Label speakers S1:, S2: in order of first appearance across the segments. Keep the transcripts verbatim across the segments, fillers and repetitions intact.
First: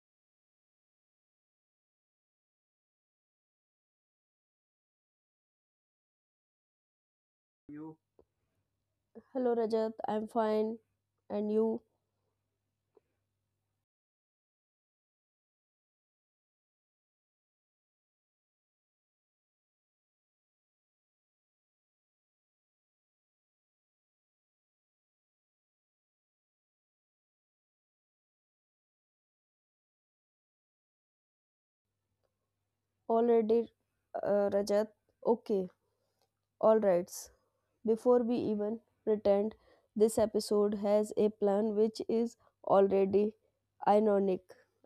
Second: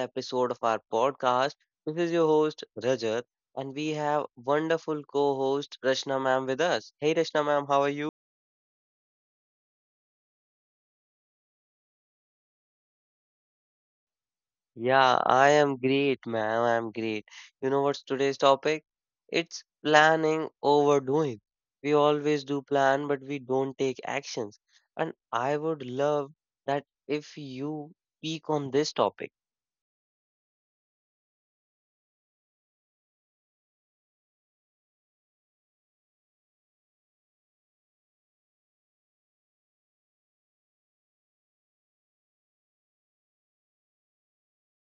S1: episode of our podcast. This is your host, Rajat, and we have wonderful co-host Rashna ma'am with us. Hey, Rashna ma'am, how are
S2: You?
S1: you?
S2: Hello Rajat, I'm fine. And you
S1: Yeah, I am great, ma'am. I am great. You know what's today's topic? It's planning overdoing. We always do plan, but we don't take actions. And I would love that if you speak on this topic.
S2: already, uh, Rajat? Okay, all right. Before we even pretend, this episode has a plan, which is already ironic.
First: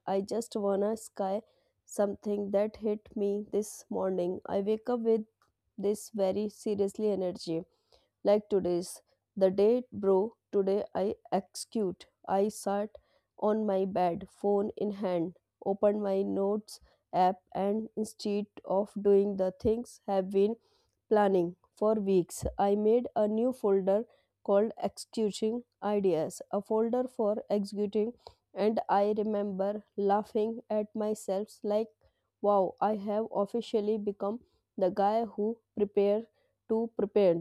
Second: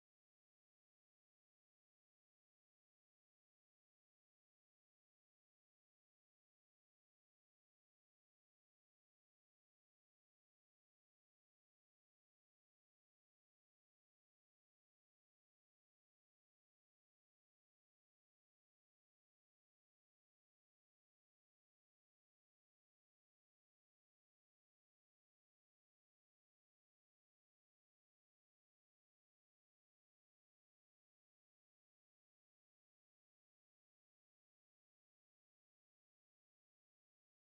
S2: I just wanna sky something that hit me this morning. I wake up with this very seriously energy. Like today's. The date, bro, today I execute. I sat on my bed, phone in hand, opened my notes app, and instead of doing the things have been planning for weeks, I made a new folder called Executing Ideas, a folder for executing, and I remember laughing at myself like, wow, I have officially become the guy who prepare to prepare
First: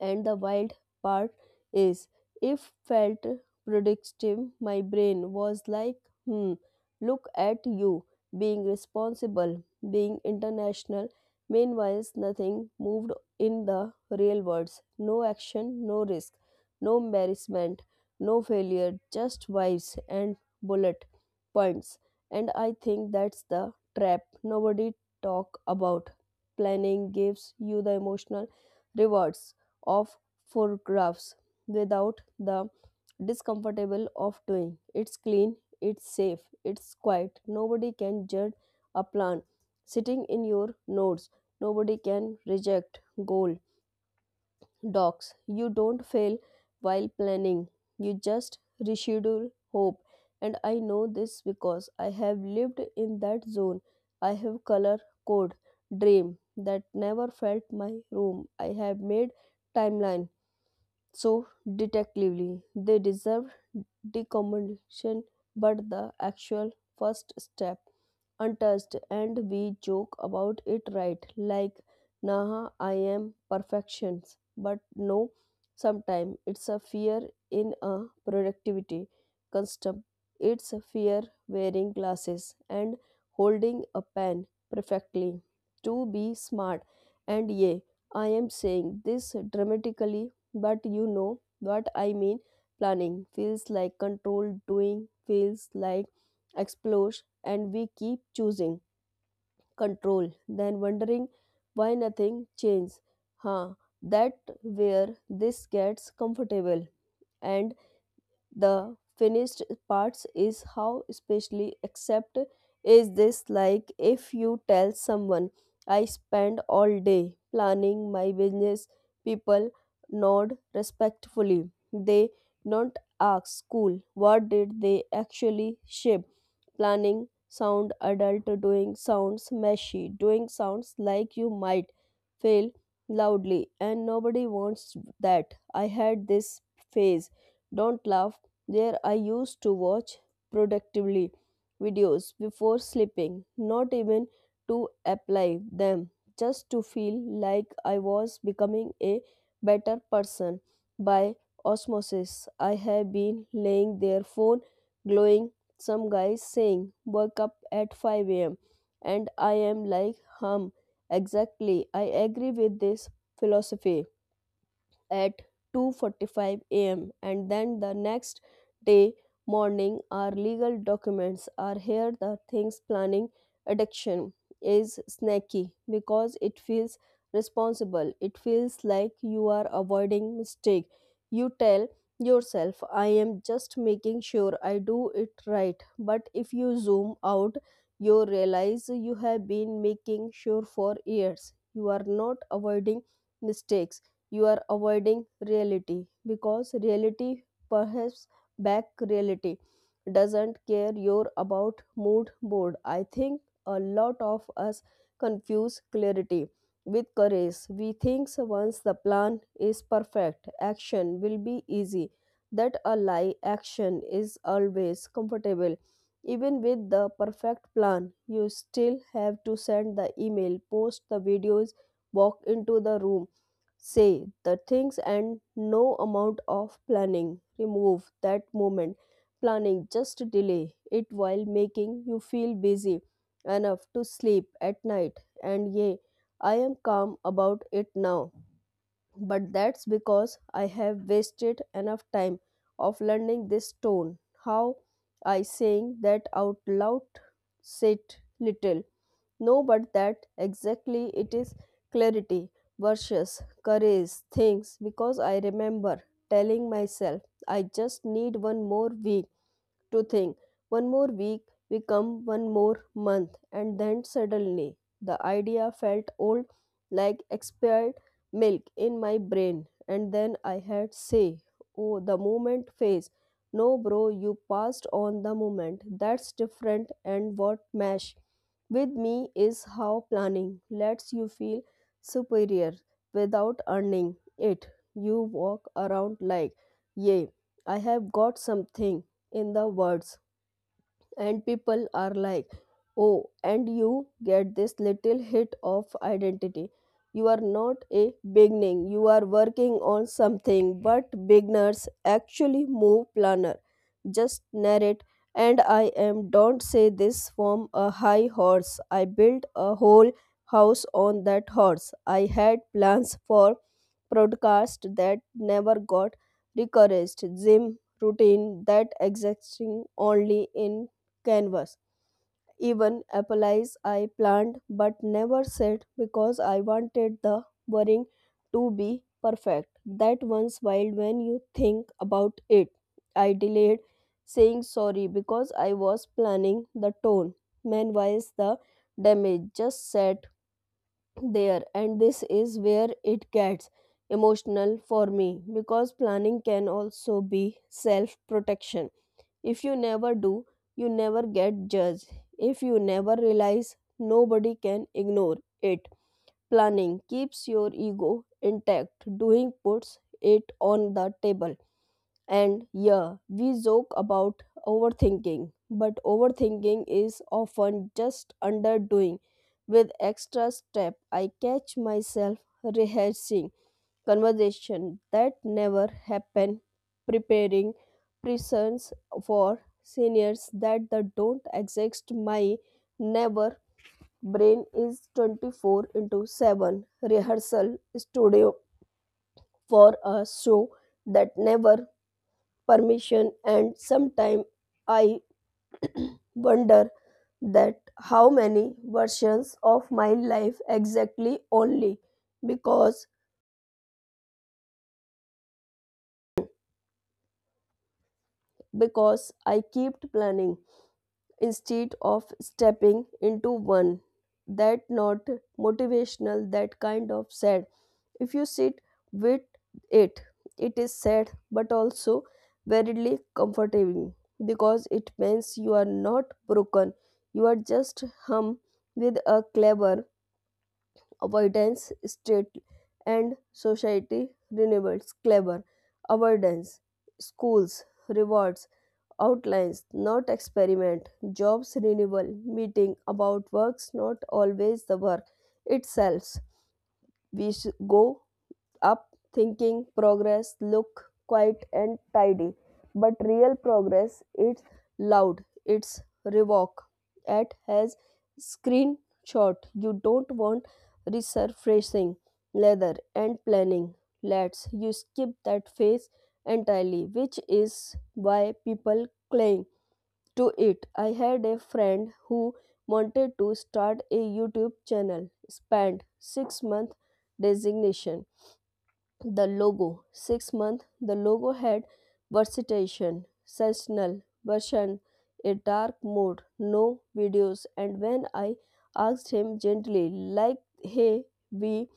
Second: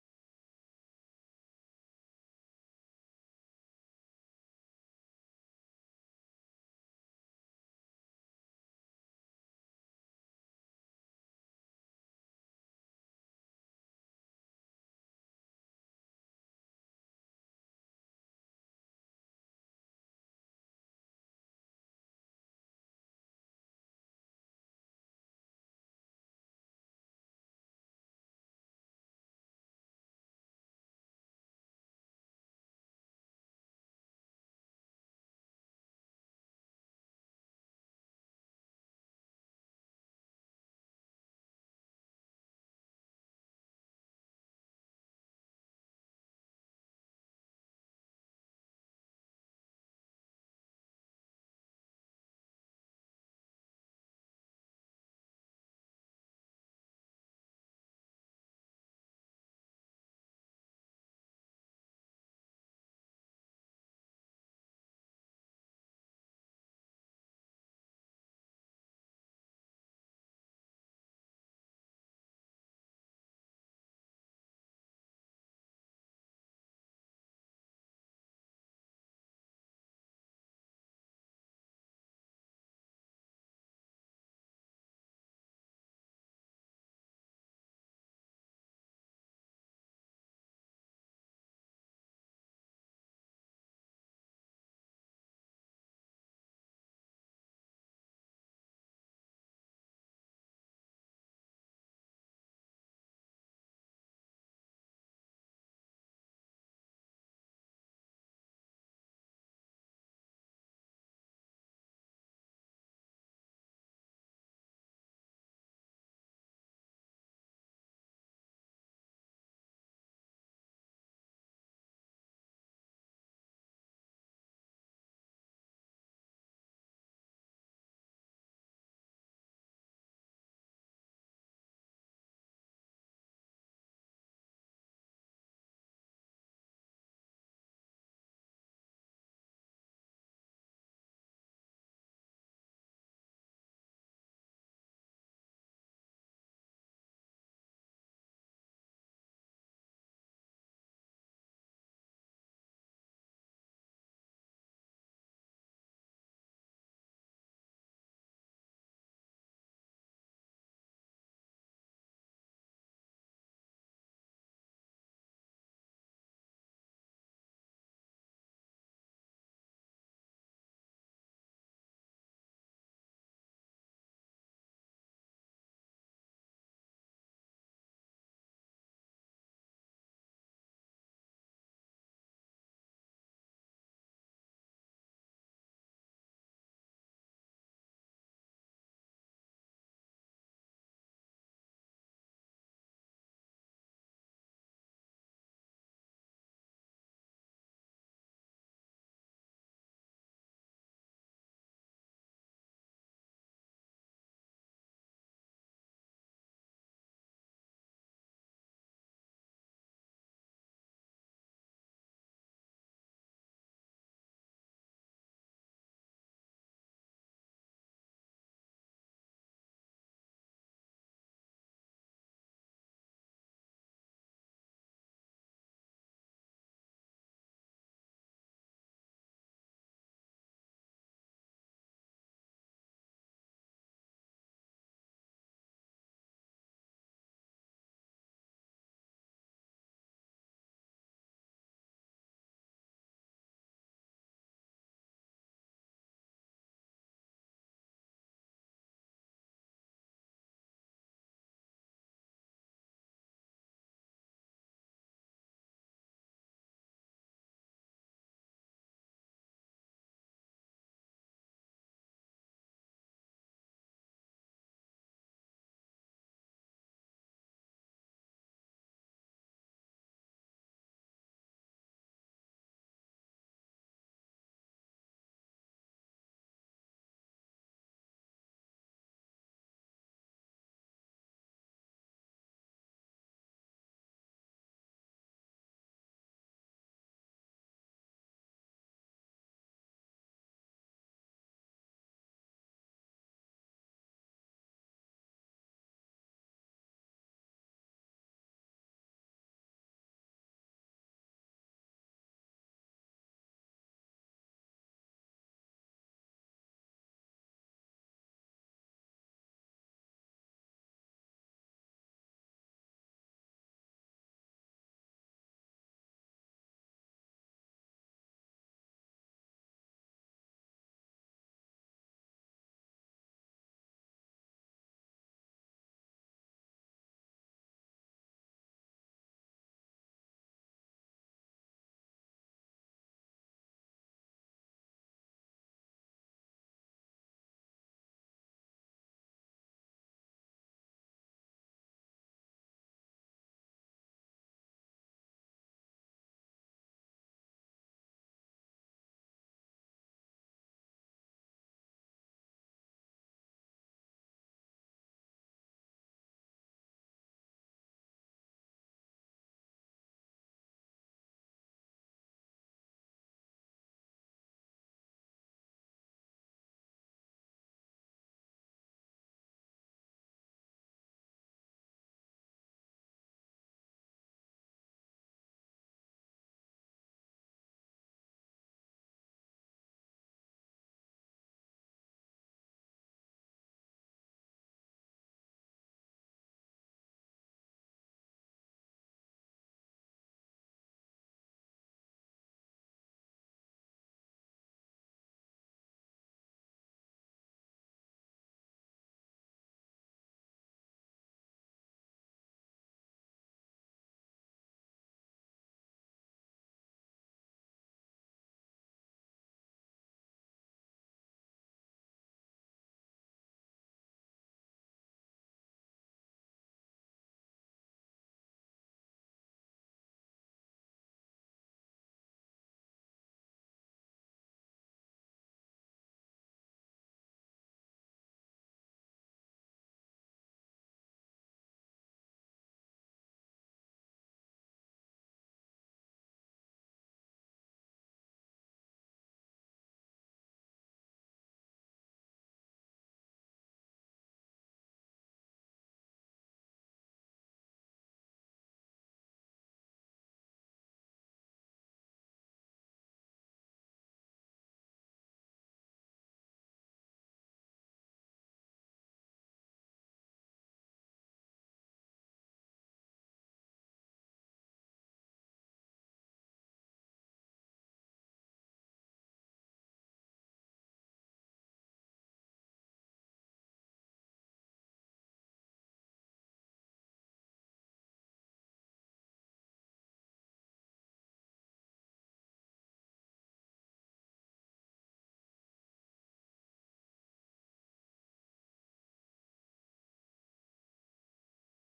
S2: and the wild part is, if felt productive, my brain was like, hmm, look at you being responsible, being international. Meanwhile, nothing moved in the real words. No action, no risk, no embarrassment, no failure, just vibes and bullet points. And I think that's the trap nobody talk about. Planning gives you the emotional rewards of photographs without the discomfortable of doing. It's clean, it's safe, it's quiet. Nobody can judge a plan sitting in your notes. Nobody can reject goal docs. You don't fail while planning. You just reschedule hope. And I know this because I have lived in that zone. I have color code dream that never felt my room. I have made timeline so, detectively, they deserve decomposition but the actual first step untouched and we joke about it right, like, nah, I am perfections but no, sometimes it's a fear in a productivity custom, it's a fear wearing glasses and holding a pen perfectly to be smart. And yeah, I am saying this dramatically, but you know what I mean. Planning feels like control, doing feels like explosion, and we keep choosing control, then wondering why nothing changes. Huh, that where this gets comfortable and the finished parts is how especially except is this, like if you tell someone I spend all day planning my business, people nod respectfully, they not ask school what did they actually ship. Planning sound adult, doing sounds messy, doing sounds like you might fail loudly and nobody wants that. I had this phase, don't laugh there, I used to watch productively videos before sleeping, not even to apply them, just to feel like I was becoming a better person by osmosis. I have been laying their phone glowing, some guys saying wake up at five a m, and I am like, hum, exactly, I agree with this philosophy at two forty-five a m and then the next day morning our legal documents are here the things. Planning addiction is snacky because it feels responsible, it feels like you are avoiding mistake. You tell yourself, I am just making sure I do it right, but if you zoom out you realize you have been making sure for years. You are not avoiding mistakes, you are avoiding reality because reality perhaps back reality doesn't care your about mood board. I think a lot of us confuse clarity with courage. We think once the plan is perfect action will be easy. That a lie. Action is always comfortable. Even with the perfect plan you still have to send the email, post the videos, walk into the room, say the things, and no amount of planning remove that moment. Planning just delay it while making you feel busy enough to sleep at night. And yea, I am calm about it now, but that's because I have wasted enough time of learning this tone. How I saying that out loud? Said little. No, but that exactly it is. Clarity versus courage things, because I remember telling myself I just need one more week to think. One more week become one more month and then suddenly the idea felt old, like expired milk in my brain. And then I had say, oh, the moment phase. No bro, you passed on the moment. That's different. And what mesh with me is how planning lets you feel superior without earning it. You walk around like, yay, I have got something in the words, and people are like, oh, and you get this little hit of identity. You are not a beginning, you are working on something, but beginners actually move. Planar just narrate. And I am don't say this from a high horse, I built a whole house on that horse. I had plans for broadcast that never got recognized, gym routine that existing only in canvas, even applies I planned but never said because I wanted the boring to be perfect. That one's wild when you think about it. I delayed saying sorry because I was planning the tone. Meanwhile, the damage just sat there, and this is where it gets emotional for me, because planning can also be self protection. If you never do, you never get judged. If you never realize, nobody can ignore it. Planning keeps your ego intact, doing puts it on the table. And yeah, we joke about overthinking, but overthinking is often just underdoing with extra step. I catch myself rehearsing conversation that never happen, preparing prisons for seniors that the don't exist. My never brain is twenty-four into seven rehearsal studio for a show that never permission. And sometime I wonder that how many versions of my life exactly only because because I kept planning, instead of stepping into one that not motivational, that kind of sad. If you sit with it, it is sad but also verily comforting, because it means you are not broken, you are just hum with a clever avoidance state. And society renewables clever avoidance, schools rewards outlines, not experiment, jobs renewal, meeting about works, not always the work itself. We sh- go up thinking progress look quiet and tidy, but real progress it's loud, it's revoke. At has screenshot. You don't want resurfacing, leather and planning. Let's you skip that phase entirely, which is why people claim to it. I had a friend who wanted to start a YouTube channel, spent six months designation. The logo. six months the logo had versation, seasonal version, a dark mode, no videos, and when I asked him gently, like, hey, we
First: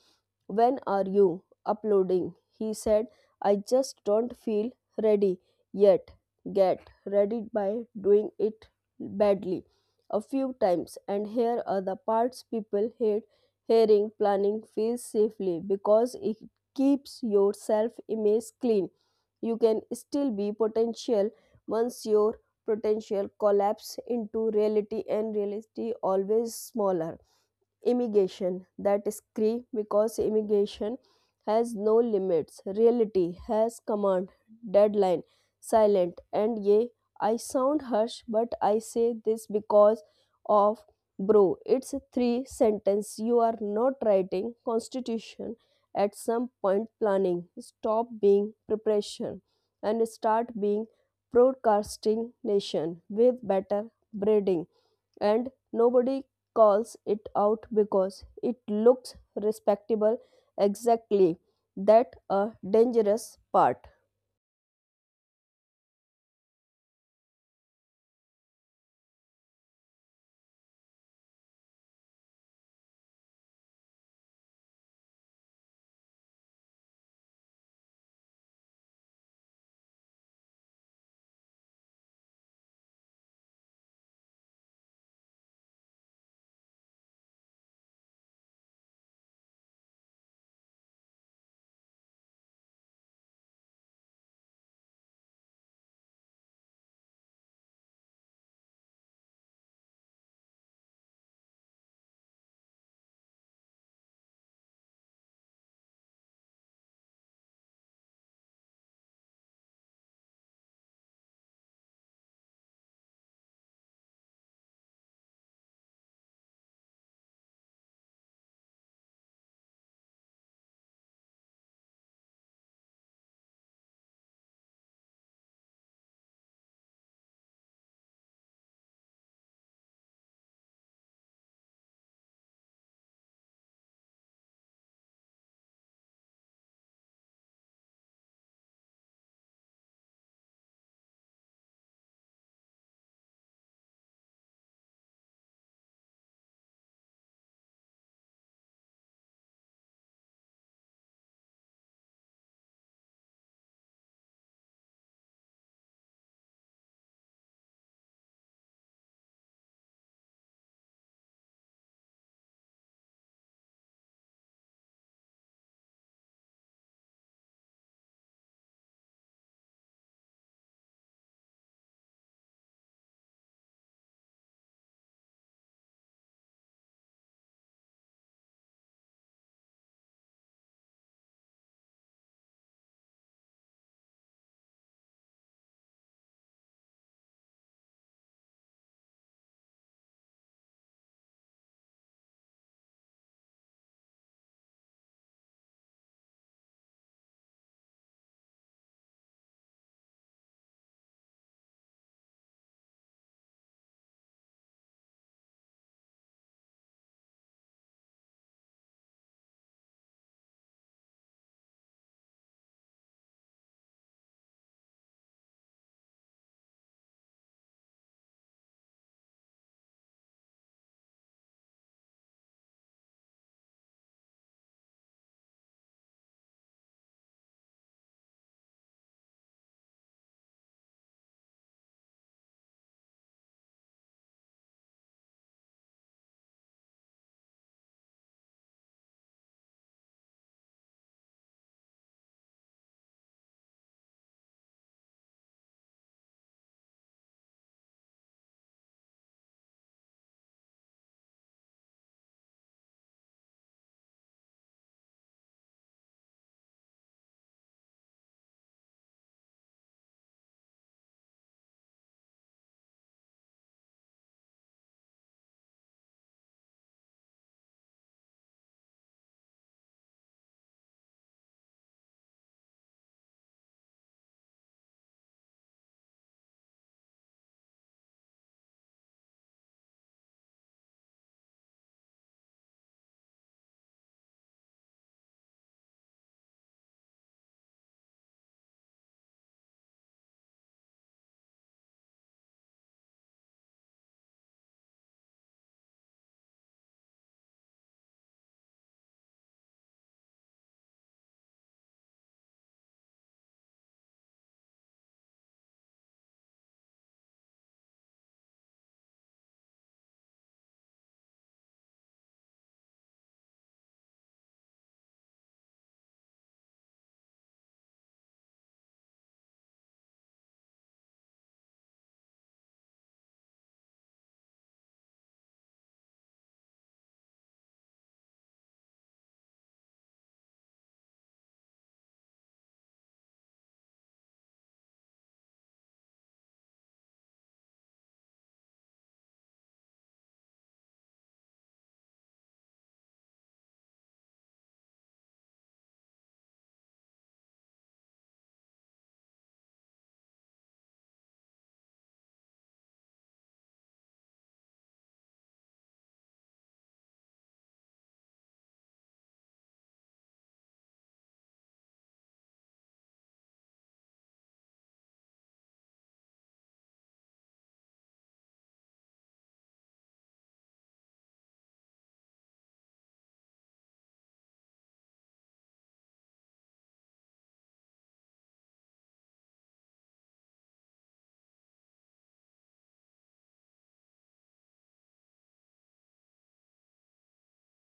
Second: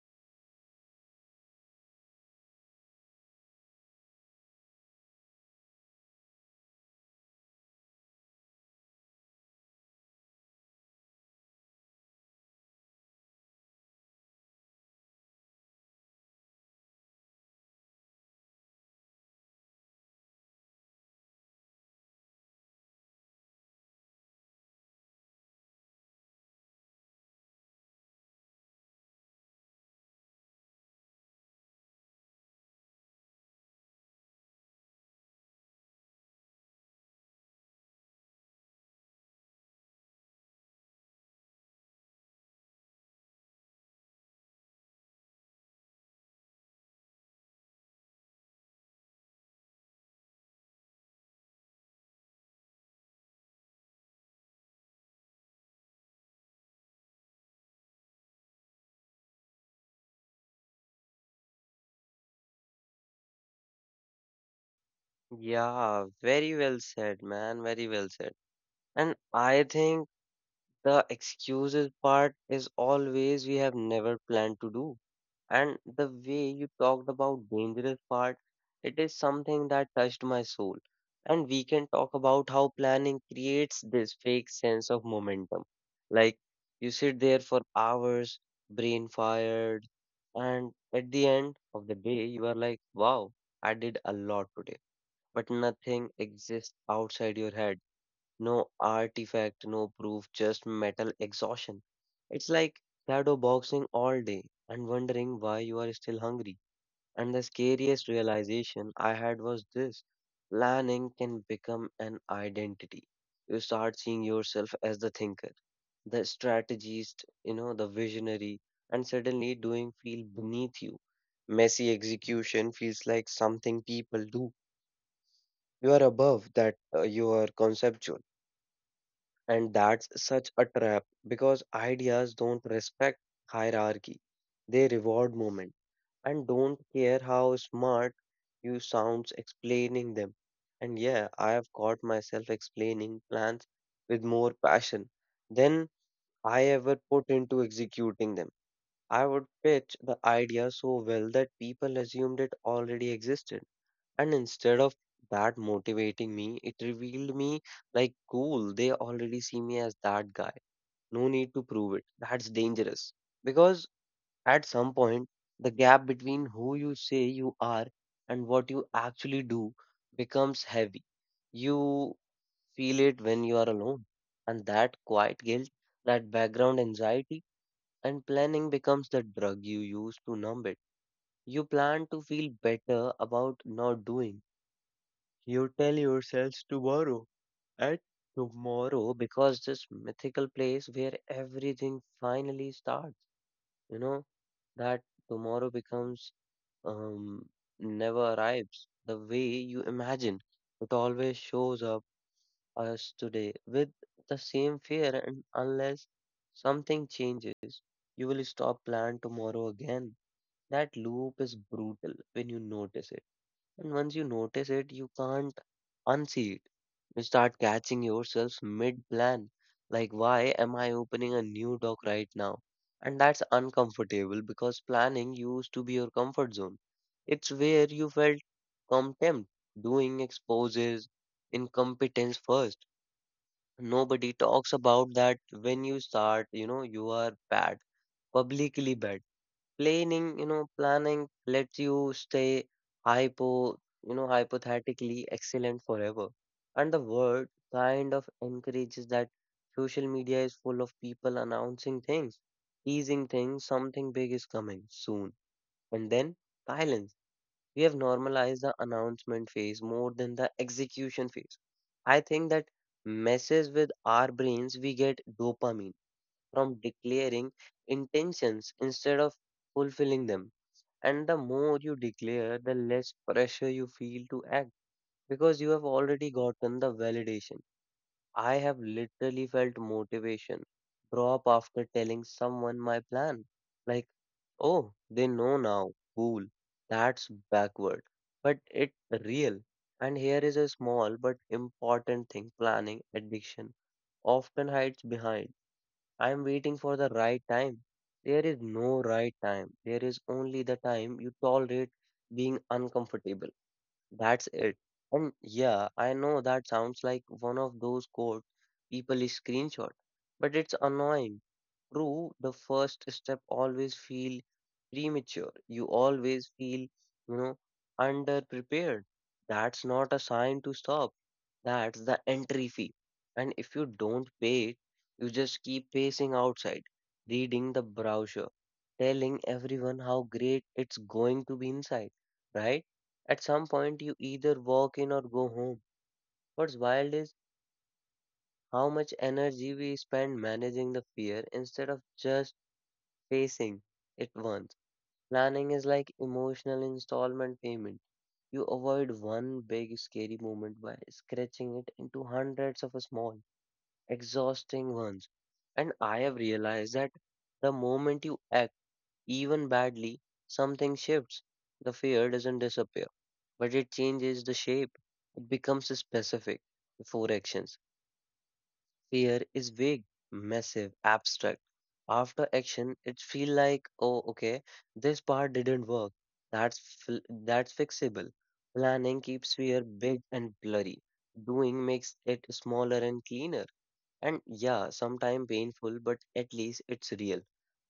S2: when are you uploading? He said, I just don't feel ready yet. Get ready by doing it badly a few times. And here are the parts people hate hearing. Planning feels safely because it keeps your self image clean. You can still be potential once your potential collapse into reality, and reality always smaller immigration. That is scream, because immigration has no limits, reality has command deadline silent. And yea, I sound harsh, but I say this because of, bro, it's a three sentence, you are not writing constitution. At some point planning stop being preparation and start being broadcasting nation with better breeding, and nobody calls it out because it looks respectable. Exactly that a dangerous part.
S1: Yeah, very well said, man. Very well said. And I think the excuses part is always we have never planned to do. And the way you talked about dangerous part, it is something that touched my soul. And we can talk about how planning creates this fake sense of momentum. Like you sit there for hours, brain fired, and at the end of the day, you are like, wow, I did a lot today, but nothing exists outside your head, no artifact, no proof, just metal exhaustion. It's like shadow boxing all day and wondering why you are still hungry. And the scariest realization I had was this: planning can become an identity. You start seeing yourself as the thinker, the strategist, you know, the visionary, and suddenly doing feel beneath you. Messy execution feels like something people do. You are above that, uh, you are conceptual, and that's such a trap because ideas don't respect hierarchy. They reward moment and don't care how smart you sounds explaining them. And yeah, I have caught myself explaining plans with more passion than I ever put into executing them. I would pitch the idea so well that people assumed it already existed. And instead of that motivating me, it revealed me, like cool, they already see me as that guy, no need to prove it. That's dangerous because at some point, the gap between who you say you are and what you actually do becomes heavy. You feel it when you are alone, and that quiet guilt, that background anxiety, and planning becomes the drug you use to numb it. You plan to feel better about not doing. You tell yourselves tomorrow and tomorrow, because this mythical place where everything finally starts, you know, that tomorrow becomes, um, never arrives the way you imagine. It always shows up us today with the same fear, and unless something changes, you will stop plan tomorrow again. That loop is brutal when you notice it, and once you notice it you can't unsee it. You start catching yourself mid plan. Like, why am I opening a new doc right now? And that's uncomfortable because planning used to be your comfort zone. It's where you felt contempt, doing exposes, incompetence first. Nobody talks about that. When you start, you know, you are bad, publicly bad. Planning, you know, planning lets you stay hypo, you know, hypothetically excellent forever. And the word kind of encourages that. Social media is full of people announcing things, teasing things, something big is coming soon. And then silence. We have normalized the announcement phase more than the execution phase. I think that messes with our brains. We get dopamine from declaring intentions instead of fulfilling them. And the more you declare, the less pressure you feel to act because you have already gotten the validation. I have literally felt motivation drop after telling someone my plan. Like, oh, they know now. Cool. That's backward. But it's real. And here is a small but important thing planning addiction often hides behind. I'm waiting for the right time. There is no right time. There is only the time you tolerate being uncomfortable. That's it. And yeah, I know that sounds like one of those quote people is screenshot, but it's annoying. True, the first step always feel premature. You always feel, you know, underprepared. That's not a sign to stop. That's the entry fee. And if you don't pay it, you just keep pacing outside, reading the brochure, telling everyone how great it's going to be inside, right? At some point, you either walk in or go home. What's wild is how much energy we spend managing the fear instead of just facing it once. Planning is like emotional installment payment. You avoid one big scary moment by scratching it into hundreds of small, exhausting ones. And I have realized that the moment you act, even badly, something shifts. The fear doesn't disappear, but it changes the shape. Becomes specific before actions. Fear is vague, massive, abstract. After action, it feel like, oh, okay, this part didn't work. That's fl- that's fixable. Planning keeps fear big and blurry. Doing makes it smaller and cleaner. And yeah, sometimes painful, but at least it's real.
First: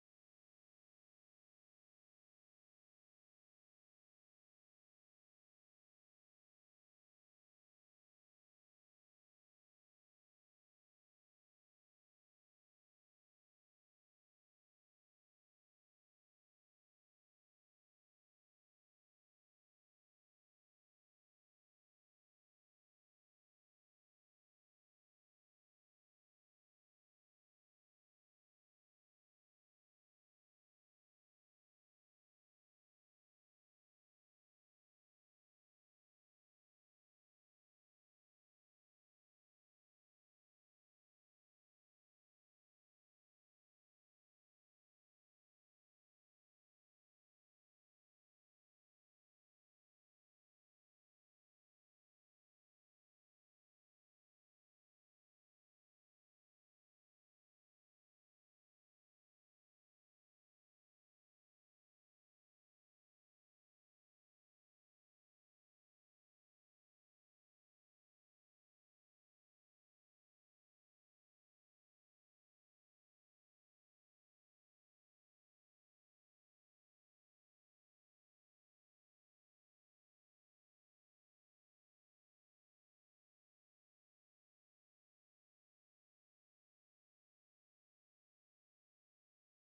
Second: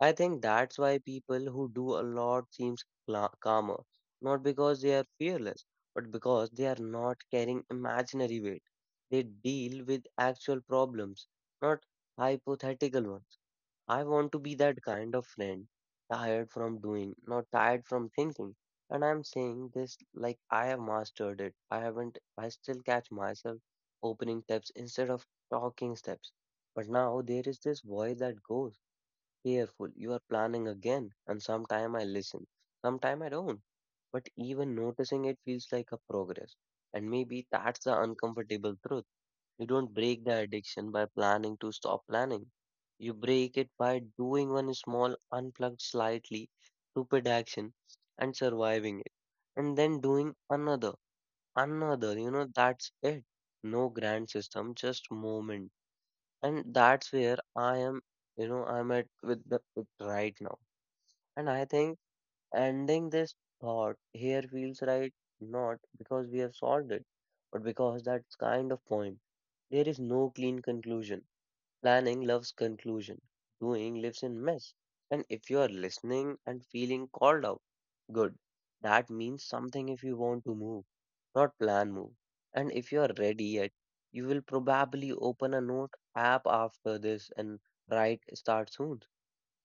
S1: I think that's why people who do a lot seems cla calmer, not because they are fearless, but because they are not carrying imaginary weight. They deal with actual problems, not hypothetical ones. I want to be that kind of friend, tired from doing, not tired from thinking. And I'm saying this like I have mastered it. I haven't, I still catch myself opening tabs instead of talking steps. But now there is this voice that goes, careful, you are planning again. And sometime I listen, sometime I don't. But even noticing it feels like a progress. And maybe that's the uncomfortable truth. You don't break the addiction by planning to stop planning. You break it by doing one small, unplugged, slightly stupid action and surviving it. And then doing another, another, you know, that's it. No grand system, just moment. And that's where I am, you know, I'm at with the it right now. And I think ending this thought here feels right, not because we have solved it, but because that's kind of point. There is no clean conclusion. Planning loves conclusion. Doing lives in mess. And if you are listening and feeling called out, good. That means something. If you want to move, not plan, move. And if you are ready yet, you will probably open a note app after this and write start soon.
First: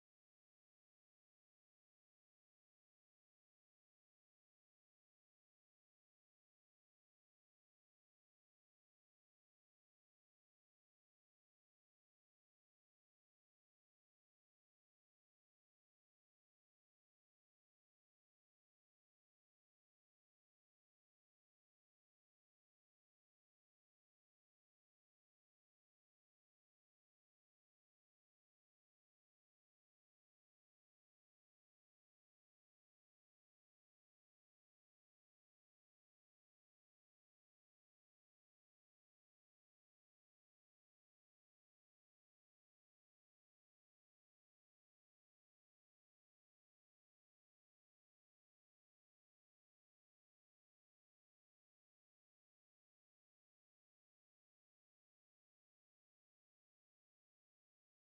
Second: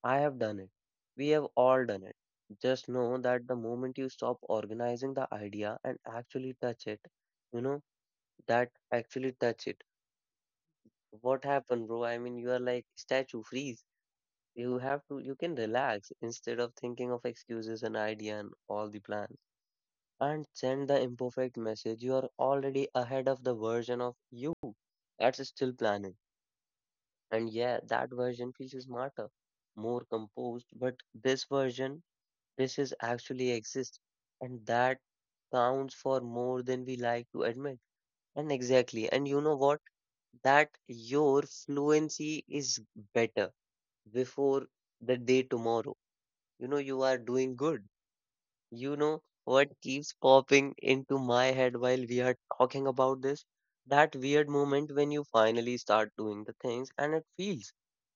S1: I have done it. We have all done it. Just know that the moment you stop organizing the idea and actually touch it, you know, that actually touch it, what happened, bro? I mean, you are like statue, freeze. You have to, you can relax instead of thinking of excuses and idea and all the plans. And send the imperfect message. You are already ahead of the version of you that's still planning. And yeah, that version feels smarter, more composed. But this version, this is actually exists, and that counts for more than we like to admit. And exactly. And you know what? That your fluency is better before the day tomorrow. You know, you are doing good. You know what keeps popping into my head while we are talking about this? That weird moment when you finally start doing the things and it feels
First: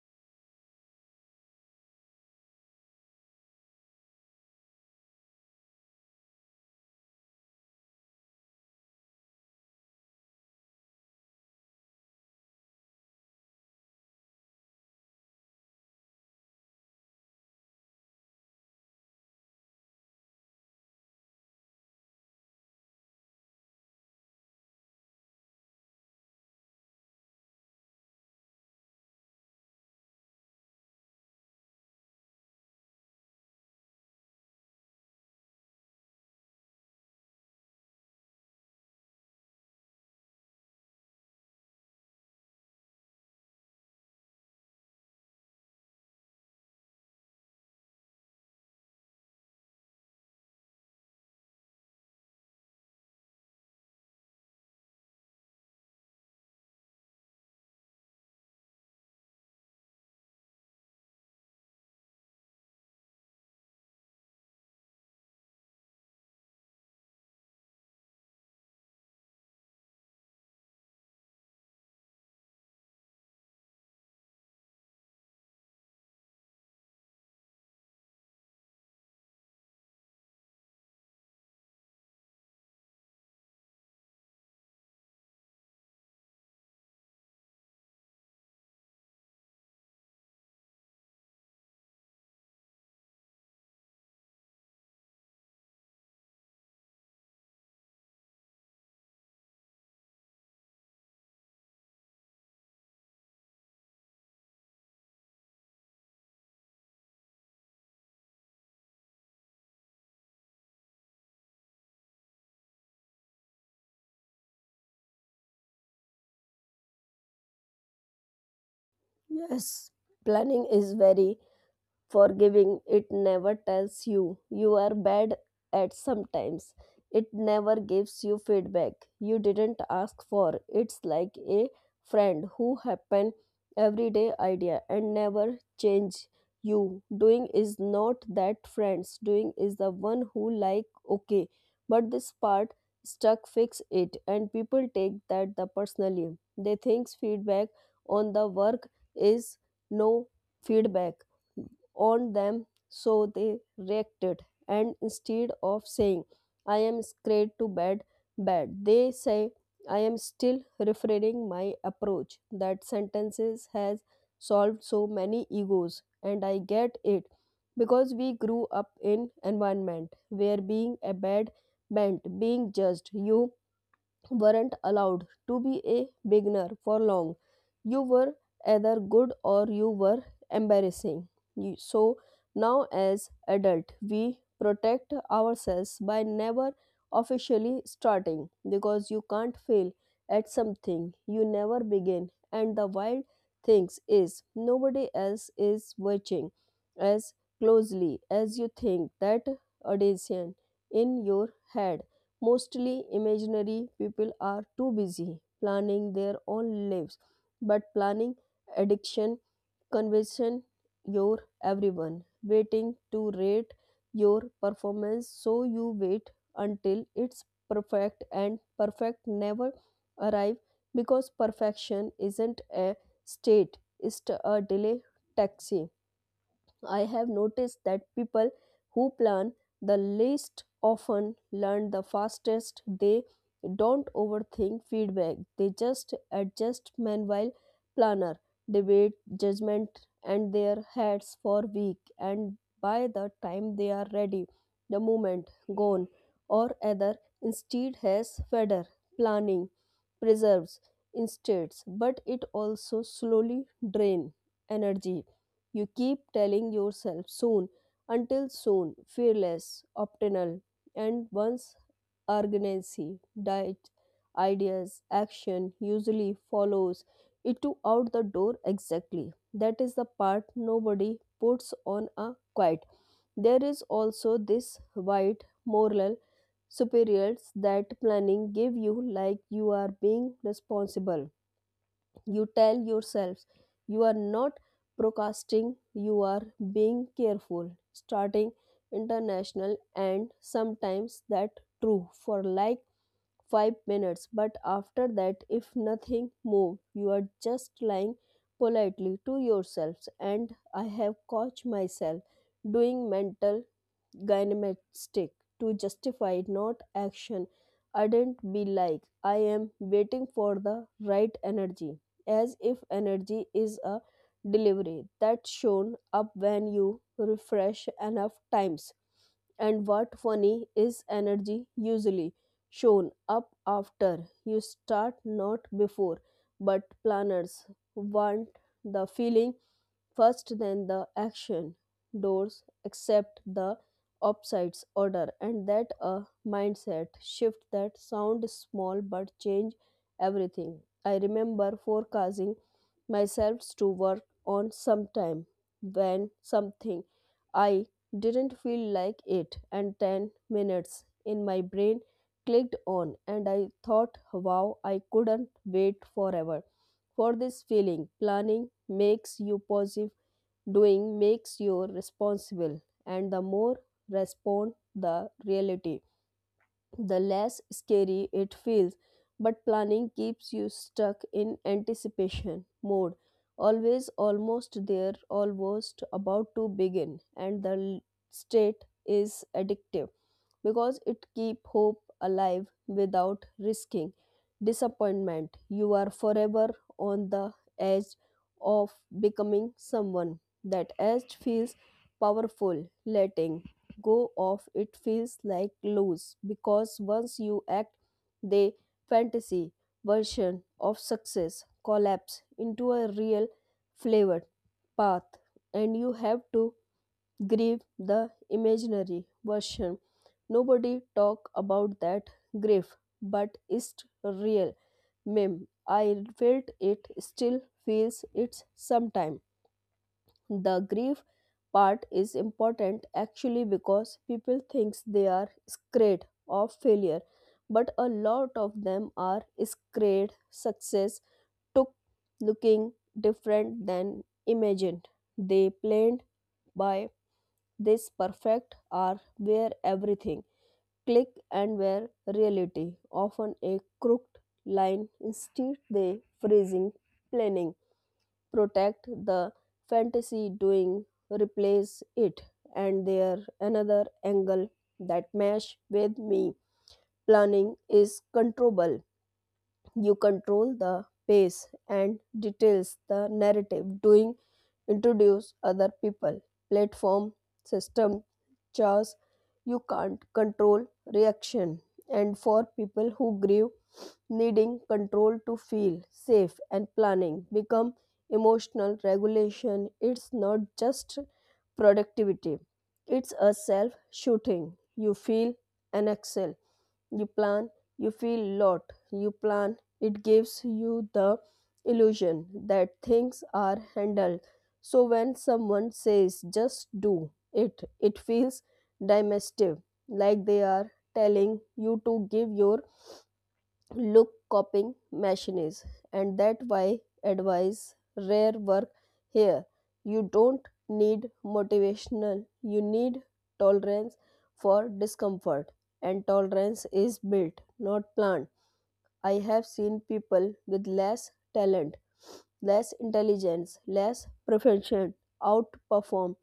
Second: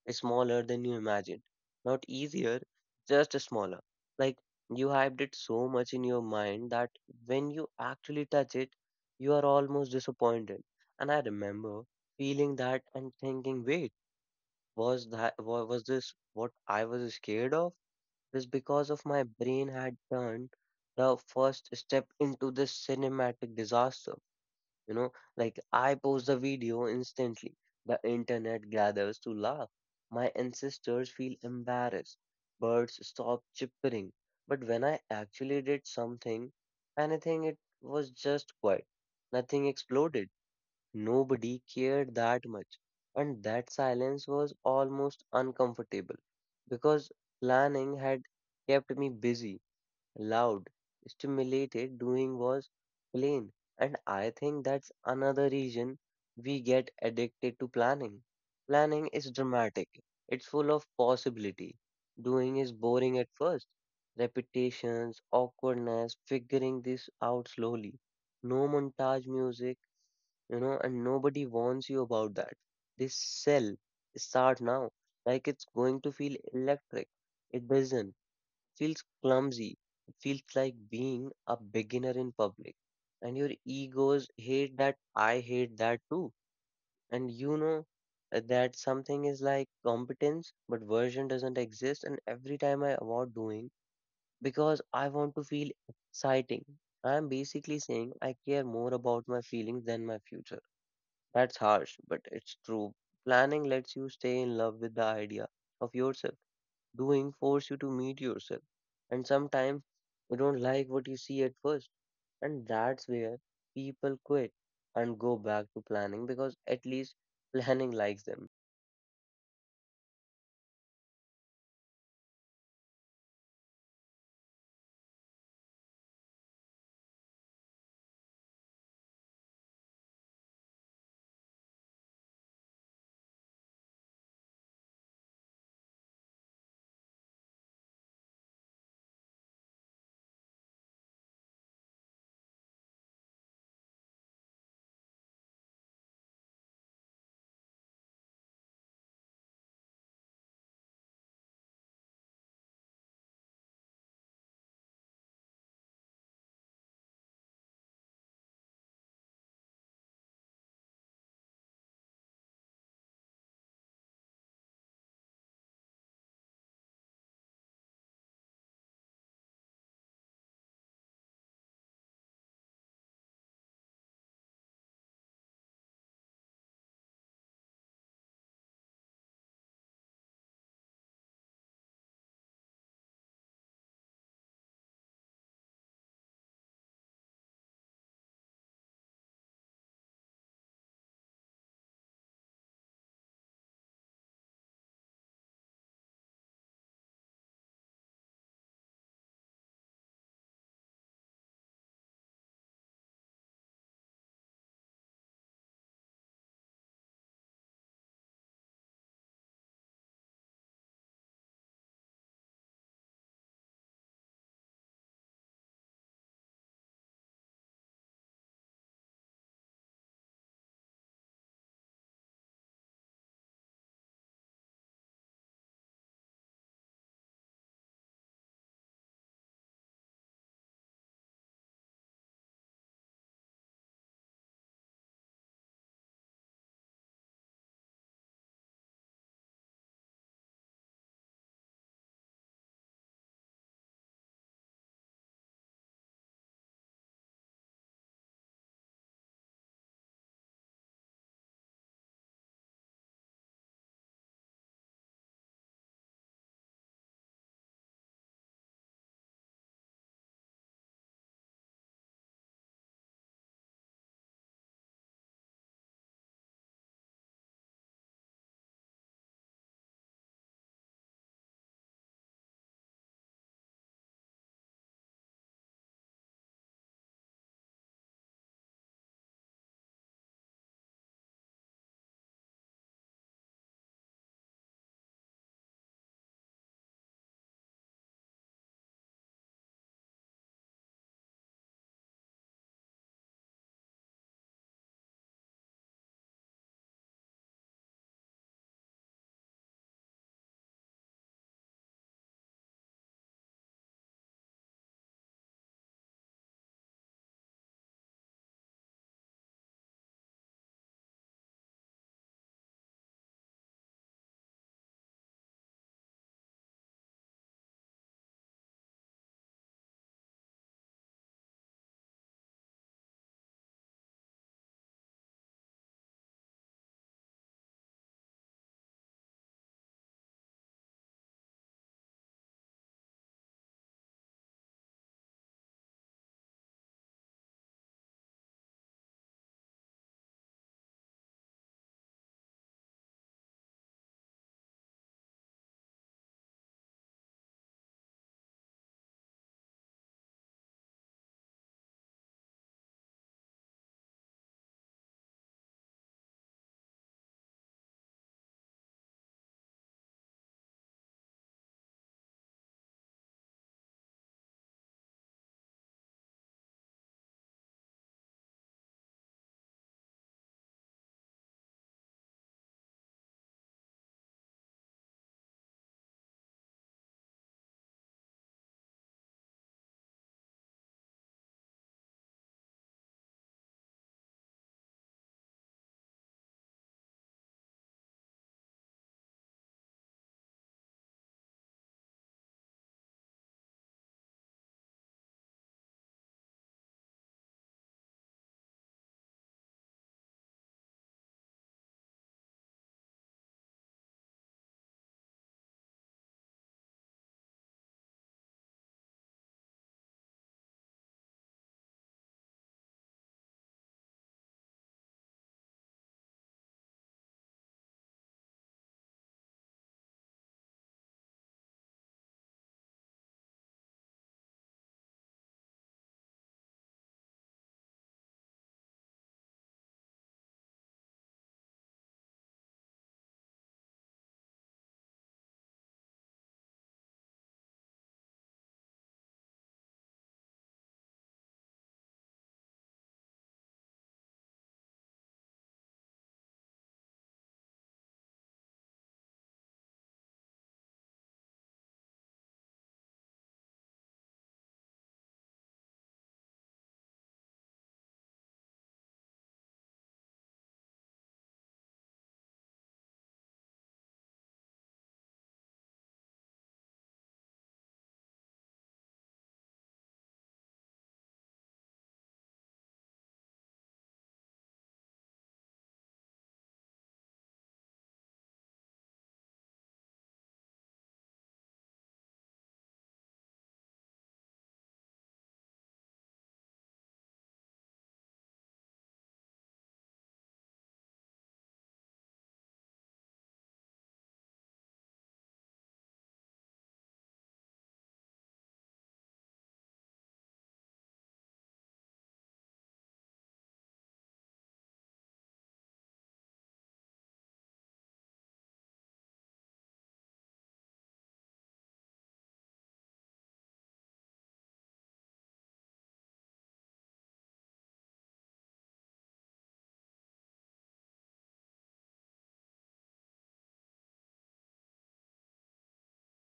S1: smaller than you imagined. Not easier, just smaller. Like you hyped it so much in your mind that when you actually touch it, you are almost disappointed. And I remember feeling that and thinking, wait, was that wa- was this what I was scared of? Is because of my brain had turned the first step into this cinematic disaster. You know, like I post the video instantly. The internet gathers to laugh. My ancestors feel embarrassed. Birds stop chirping. But when I actually did something, anything, it was just quiet. Nothing exploded. Nobody cared that much, and that silence was almost uncomfortable because planning had kept me busy, loud, stimulated, doing was plain. And I think that's another reason we get addicted to planning. Planning is dramatic, it's full of possibility. Doing is boring at first. Repetitions, awkwardness, figuring this out slowly. No montage music, you know, and nobody warns you about that. This sell, start now, like it's going to feel electric. It doesn't. Feels clumsy. It feels like being a beginner in public. And your egos hate that. I hate that too. And you know, uh, that something is like competence, but version doesn't exist. And every time I avoid doing because I want to feel exciting. I'm basically saying I care more about my feelings than my future. That's harsh, but it's true. Planning lets you stay in love with the idea of yourself. Doing force you to meet yourself. And sometimes you don't like what you see at first. And that's where people quit and go back to planning because at least planning likes them.
S2: Yes, planning is very forgiving, it never tells you you are bad at sometimes. It never gives you feedback you didn't ask for. It's like a friend who happen everyday idea and never change you. Doing is not that friends. Doing is the one who like, okay, but this part stuck, fix it, and people take that the personally. They thinks feedback on the work is no feedback on them, so they reacted. And instead of saying, I am scared to bed, bed, they say, I am still refining my approach. That sentences has solved so many egos, and I get it because we grew up in environment where being a bad meant being judged. You weren't allowed to be a beginner for long. You were either good or you were embarrassing. You- So now, as adult, we protect ourselves by never officially starting because you can't fail at something you never begin. And the wild thing is, nobody else is watching as closely as you think. That audition in your head mostly imaginary, people are too busy planning their own lives, but planning addiction conviction your everyone waiting to rate your performance, so you wait until it's perfect, and perfect never arrive because perfection isn't a state, it's a delay taxi. I have noticed that people who plan the least often learn the fastest. They don't overthink feedback, they just adjust. Meanwhile, planner, debate, judgment, and their heads for week. And by the time they are ready, the moment gone, or other instead has feather. Planning preserves insteads, but it also slowly drain energy. You keep telling yourself soon, until soon, fearless, optional, and once urgency, diet, ideas, action usually follows it to out the door. Exactly. That is the part nobody puts on a quiet. There is also this white moral superiors that planning give you, like you are being responsible. You tell yourselves you are not procrastinating, you are being careful starting international, and sometimes that true for like five minutes, but after that if nothing move you are just lying politely to yourselves. And I have caught myself doing mental gymnastic to justify not action, ardent be like I am waiting for the right energy, as if energy is a delivery that's shown up when you refresh enough times. And what funny is energy usually shown up after you start, not before. But planners want the feeling first, then the action doors accept the upside's order, and that a mindset shift that sound small but change everything. I remember forecasting myself to work on sometime when something I didn't feel like it, and ten minutes in my brain clicked on and I thought, wow, I couldn't wait forever for this feeling. Planning makes you positive, doing makes you responsible, and the more respond the reality the less scary it feels. But planning keeps you stuck in anticipation mode, always almost there, almost about to begin, and the l- state is addictive because it keep hope alive without risking disappointment. You are forever on the edge of becoming someone. That edge feels powerful, letting go of it feels like lose, because once you act the fantasy version of success collapse into a real flavored path, and you have to grief the imaginary version. Nobody talk about that grief, but it's real. Mem i felt it, still feels it sometime. The grief part is important actually, because people thinks they are scared of failure, but a lot of them are scared success took looking different than imagined. They planned by this perfect are where everything click, and where reality often a crooked line instead they freezing. Planning protect the fantasy, doing replace it. And there another angle that mesh with me. Planning is controllable, you control the pace and details, the narrative. Doing introduce other people, platform, system, chores you can't control reaction. And for people who grieve, needing control to feel safe and planning become emotional regulation. It's not just productivity, it's a self shooting. You feel and excel you plan, you feel lot, you plan, it gives you the illusion that things are handled. So when someone says just do it, it feels dismissive, like they are telling you to give your look copying machine is. And that why advise rare work here. You don't need motivational, you need tolerance for discomfort, and tolerance is built, not planned. I have seen people with less talent, less intelligence, less profession outperform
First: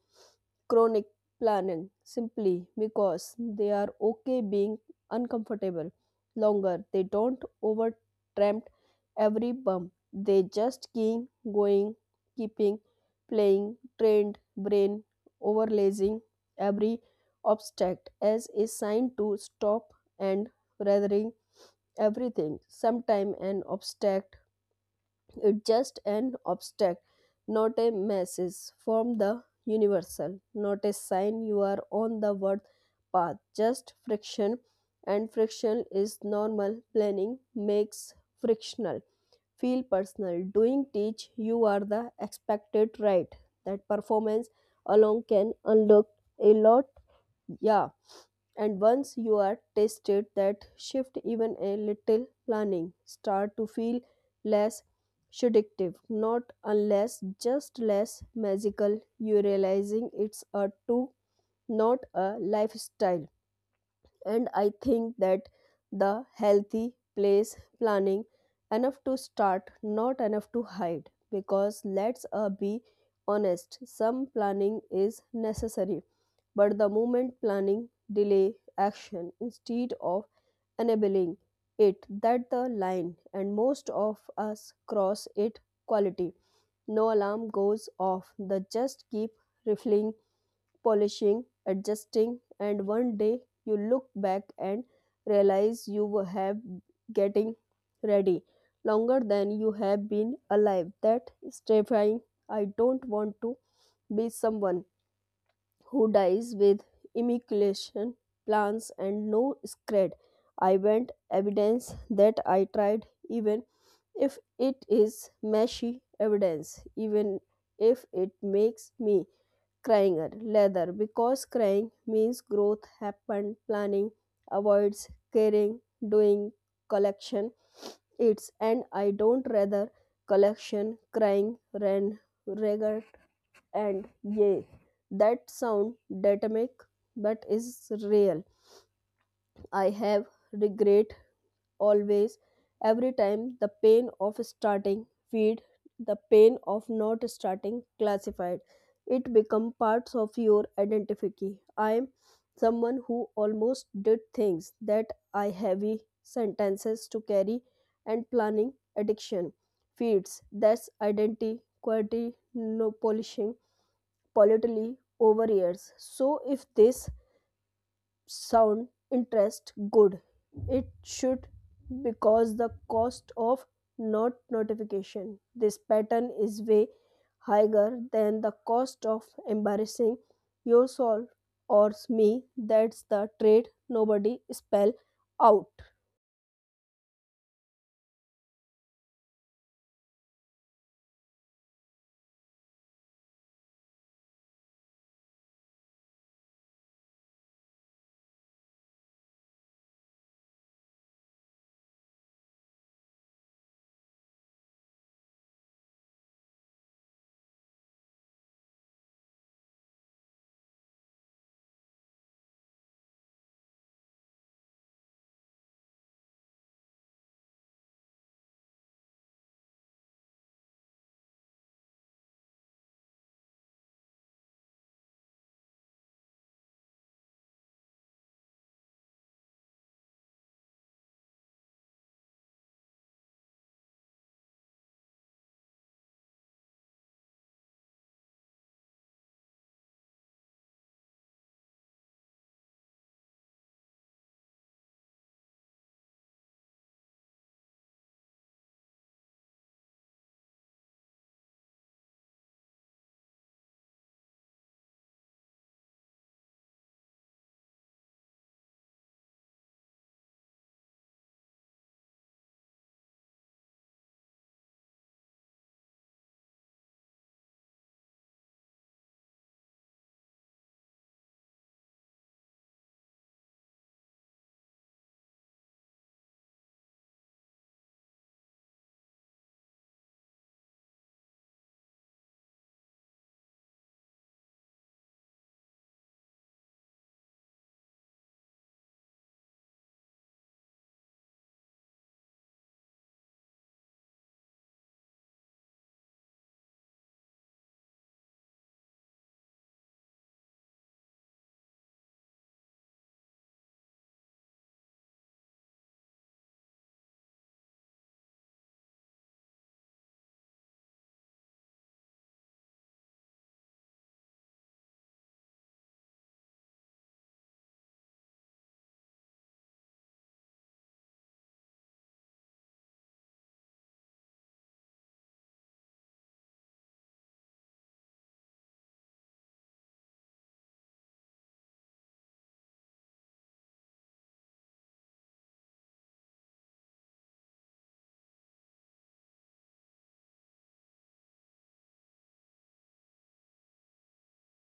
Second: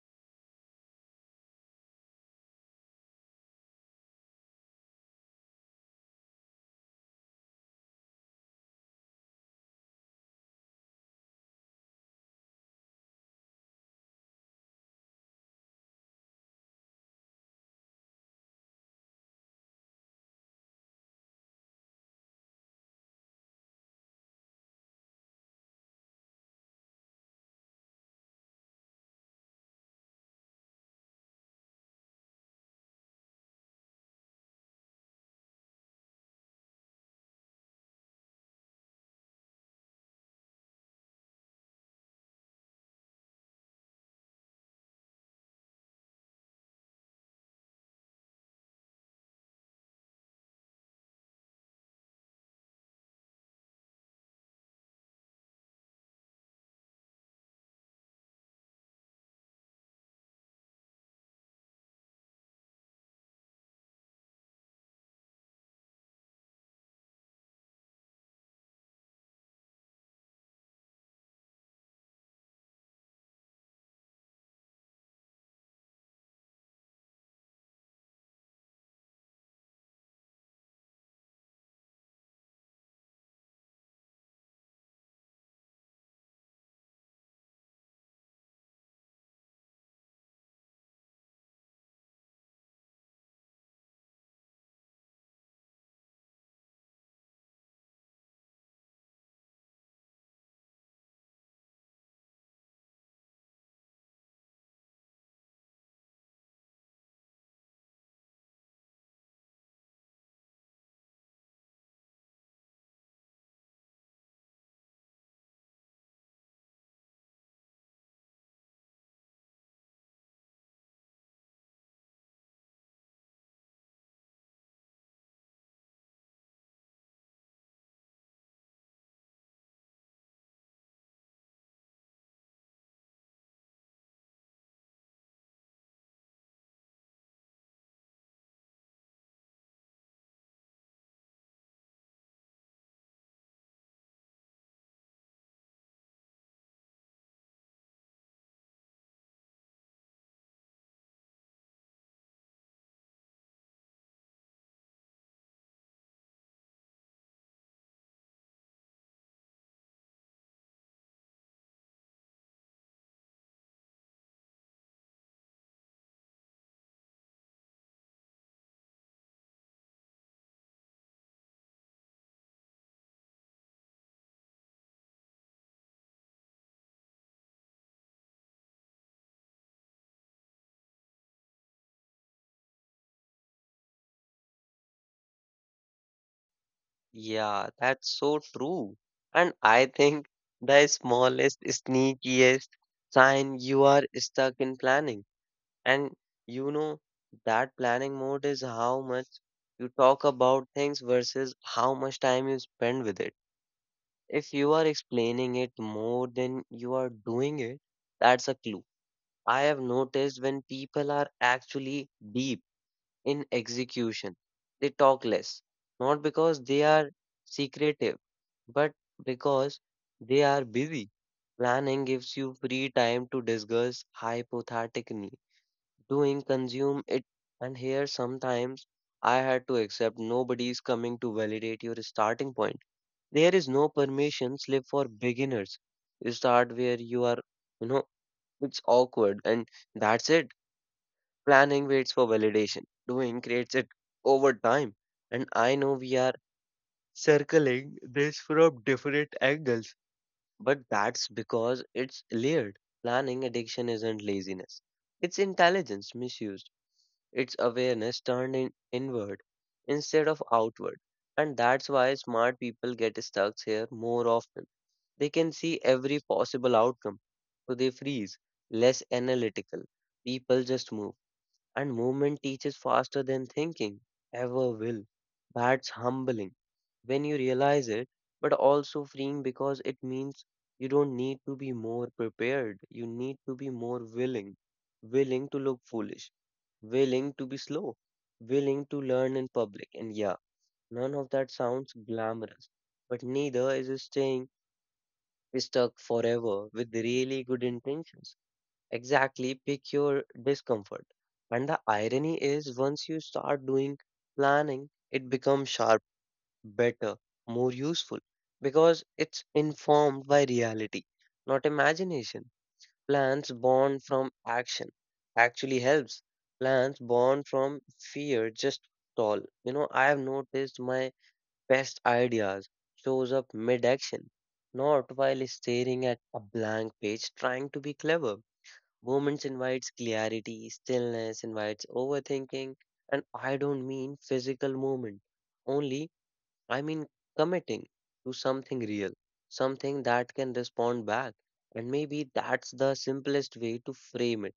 S2: chronic planning simply because they are okay being uncomfortable longer. They don't over tramp every bump. They just keep going, keeping playing, trained brain overlaying every obstacle as a sign to stop, and rather everything sometime an obstacle. It just an obstacle, not a message from the universal, not a sign you are on the word path, just friction. And friction is normal. Planning makes frictional feel personal, doing teach you are the expected right, that performance alone can unlock a lot. Yeah, and once you are tested that shift even a little, planning start to feel less seductive, not unless just less magical. You realizing it's a tool, not a lifestyle. And I think that the healthy place, planning enough to start, not enough to hide. Because let's uh, be honest, some planning is necessary, but the movement planning delay action instead of enabling it, that the line, and most of us cross it quality. No alarm goes off, the just keep rifling, polishing, adjusting, and one day you look back and realize you have getting ready longer than you have been alive. That is terrifying. I don't want to be someone who dies with immaculation plans and no spread. I want evidence that I tried, even if it is messy evidence, even if it makes me crying leather, because crying means growth happened. Planning avoids caring, doing collection it's, and I don't rather collection crying ran regret. And yay, that sound dynamic but is real. I have regret always. Every time the pain of starting feed the pain of not starting classified, it become parts of your identity. I am someone who almost did things, that I heavy sentences to carry. And planning addiction feeds that's identity quality, no polishing politely over years. So if this sound interest good, it should, because the cost of not notification this pattern is way higher than the cost of embarrassing yourself or me. That's the trade nobody spell out.
S1: Yeah, that's so true. And I think the smallest, sneakiest sign you are stuck in planning. And you know, that planning mode is how much you talk about things versus how much time you spend with it. If you are explaining it more than you are doing it, that's a clue. I have noticed when people are actually deep in execution, they talk less, not because they are secretive, but because they are busy. Planning gives you free time to discuss hypothetically doing consume it and here sometimes I had to accept nobody is coming to validate your starting point. There is no permission slip for beginners. You start where you are, you know, it's awkward and that's it. Planning waits for validation, doing creates it over time. And I know we are circling this from different angles, but that's because it's layered. Planning addiction isn't laziness, it's intelligence misused. It's awareness turned in, inward instead of outward. And that's why smart people get stuck here more often. They can see every possible outcome, so they freeze, less analytical. People just move, and movement teaches faster than thinking ever will. That's humbling when you realize it, but also freeing because it means you don't need to be more prepared. You need to be more willing, willing to look foolish, willing to be slow, willing to learn in public. And yeah, none of that sounds glamorous, but neither is staying stuck forever with really good intentions. Exactly, pick your discomfort. And the irony is, once you start doing planning, it becomes sharp, better, more useful because it's informed by reality, not imagination. Plans born from action actually helps. Plans born from fear just stall. You know, I have noticed my best ideas shows up mid-action, not while staring at a blank page trying to be clever. Moments invites clarity, stillness invites overthinking, and I don't mean physical movement only, I mean committing to something real, something that can respond back. And maybe that's the simplest way to frame it.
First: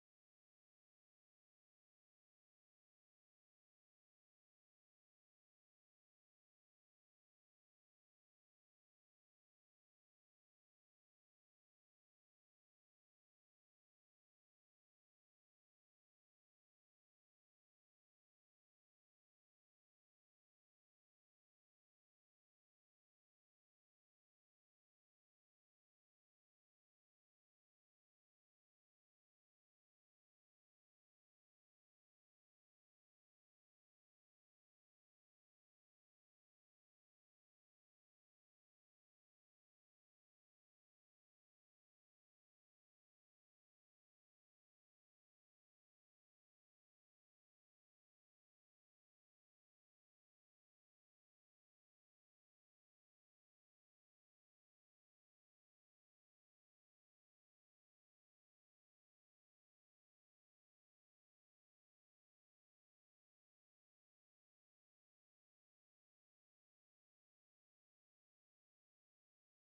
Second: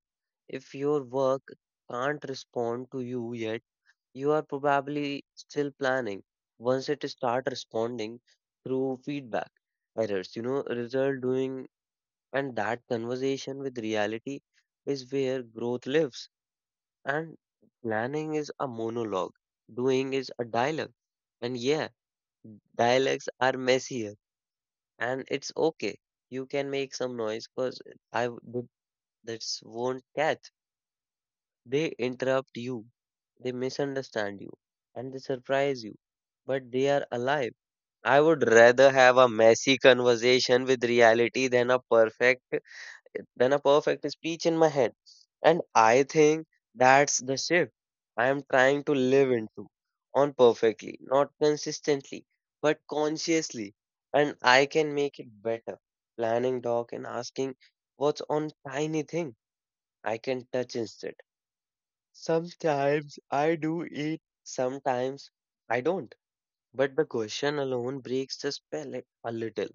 S1: If your work can't respond to you yet, you are probably still planning. Once it start responding through feedback, errors, you know, result doing, and that conversation with reality is where growth lives. And planning is a monologue, doing is a dialogue. And yeah, dialects are messier, and it's okay. You can make some noise because I w- th- that's won't catch. They interrupt you, they misunderstand you, and they surprise you. But they are alive. I would rather have a messy conversation with reality than a perfect than a perfect speech in my head. And I think that's the shift I am trying to live into on perfectly, not consistently, but consciously. And I can make it better. Planning doc and asking what's on tiny thing I can touch instead. Sometimes I do it, sometimes I don't. But the question alone breaks the spell a a little,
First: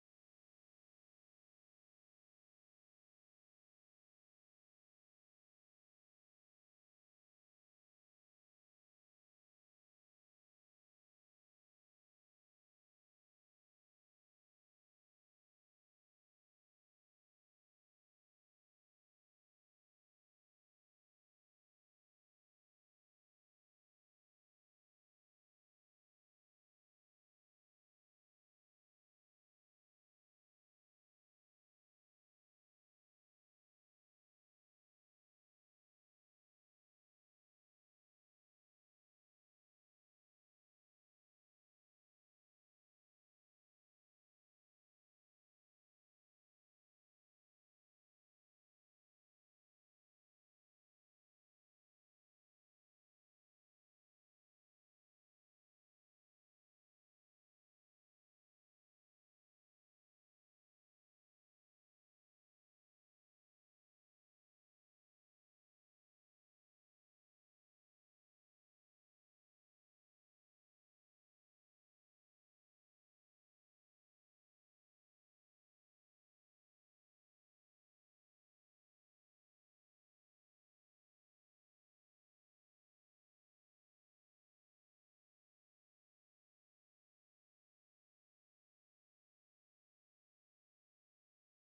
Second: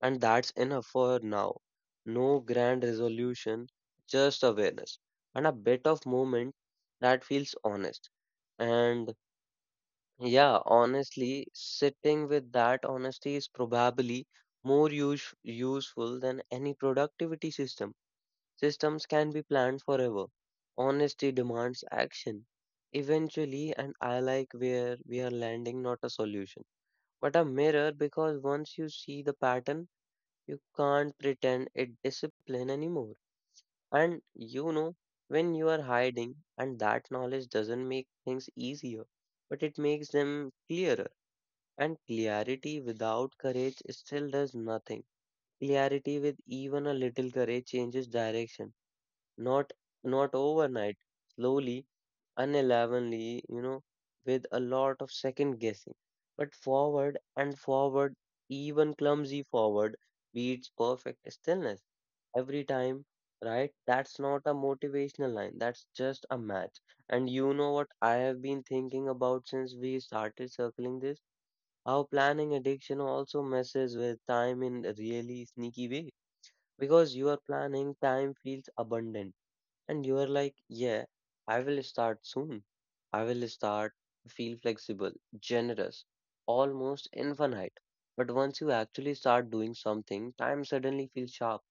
S1: and that's enough for now. No grand resolution, just awareness and a bit of movement that feels honest. And yeah, honestly, sitting with that honesty is probably more use, useful than any productivity system. Systems can be planned forever. Honesty demands action eventually, and I like where we are landing, not a solution but a mirror because once you see the pattern, you can't pretend it discipline anymore. And you know when you are hiding, and that knowledge doesn't make things easier, but it makes them clearer. And clarity without courage still does nothing. Clarity with even a little courage changes direction, not not overnight, slowly, unevenly, you know, with a lot of second guessing. But forward and forward, even clumsy forward, beats perfect stillness every time, right? That's not a motivational line, that's just a match. And you know what I have been thinking about since we started circling this? How planning addiction also messes with time in a really sneaky way. Because your planning time feels abundant and you are like, yeah, I will start soon. I will start to feel flexible, generous, almost infinite. But once you actually start doing something, time suddenly feels sharp,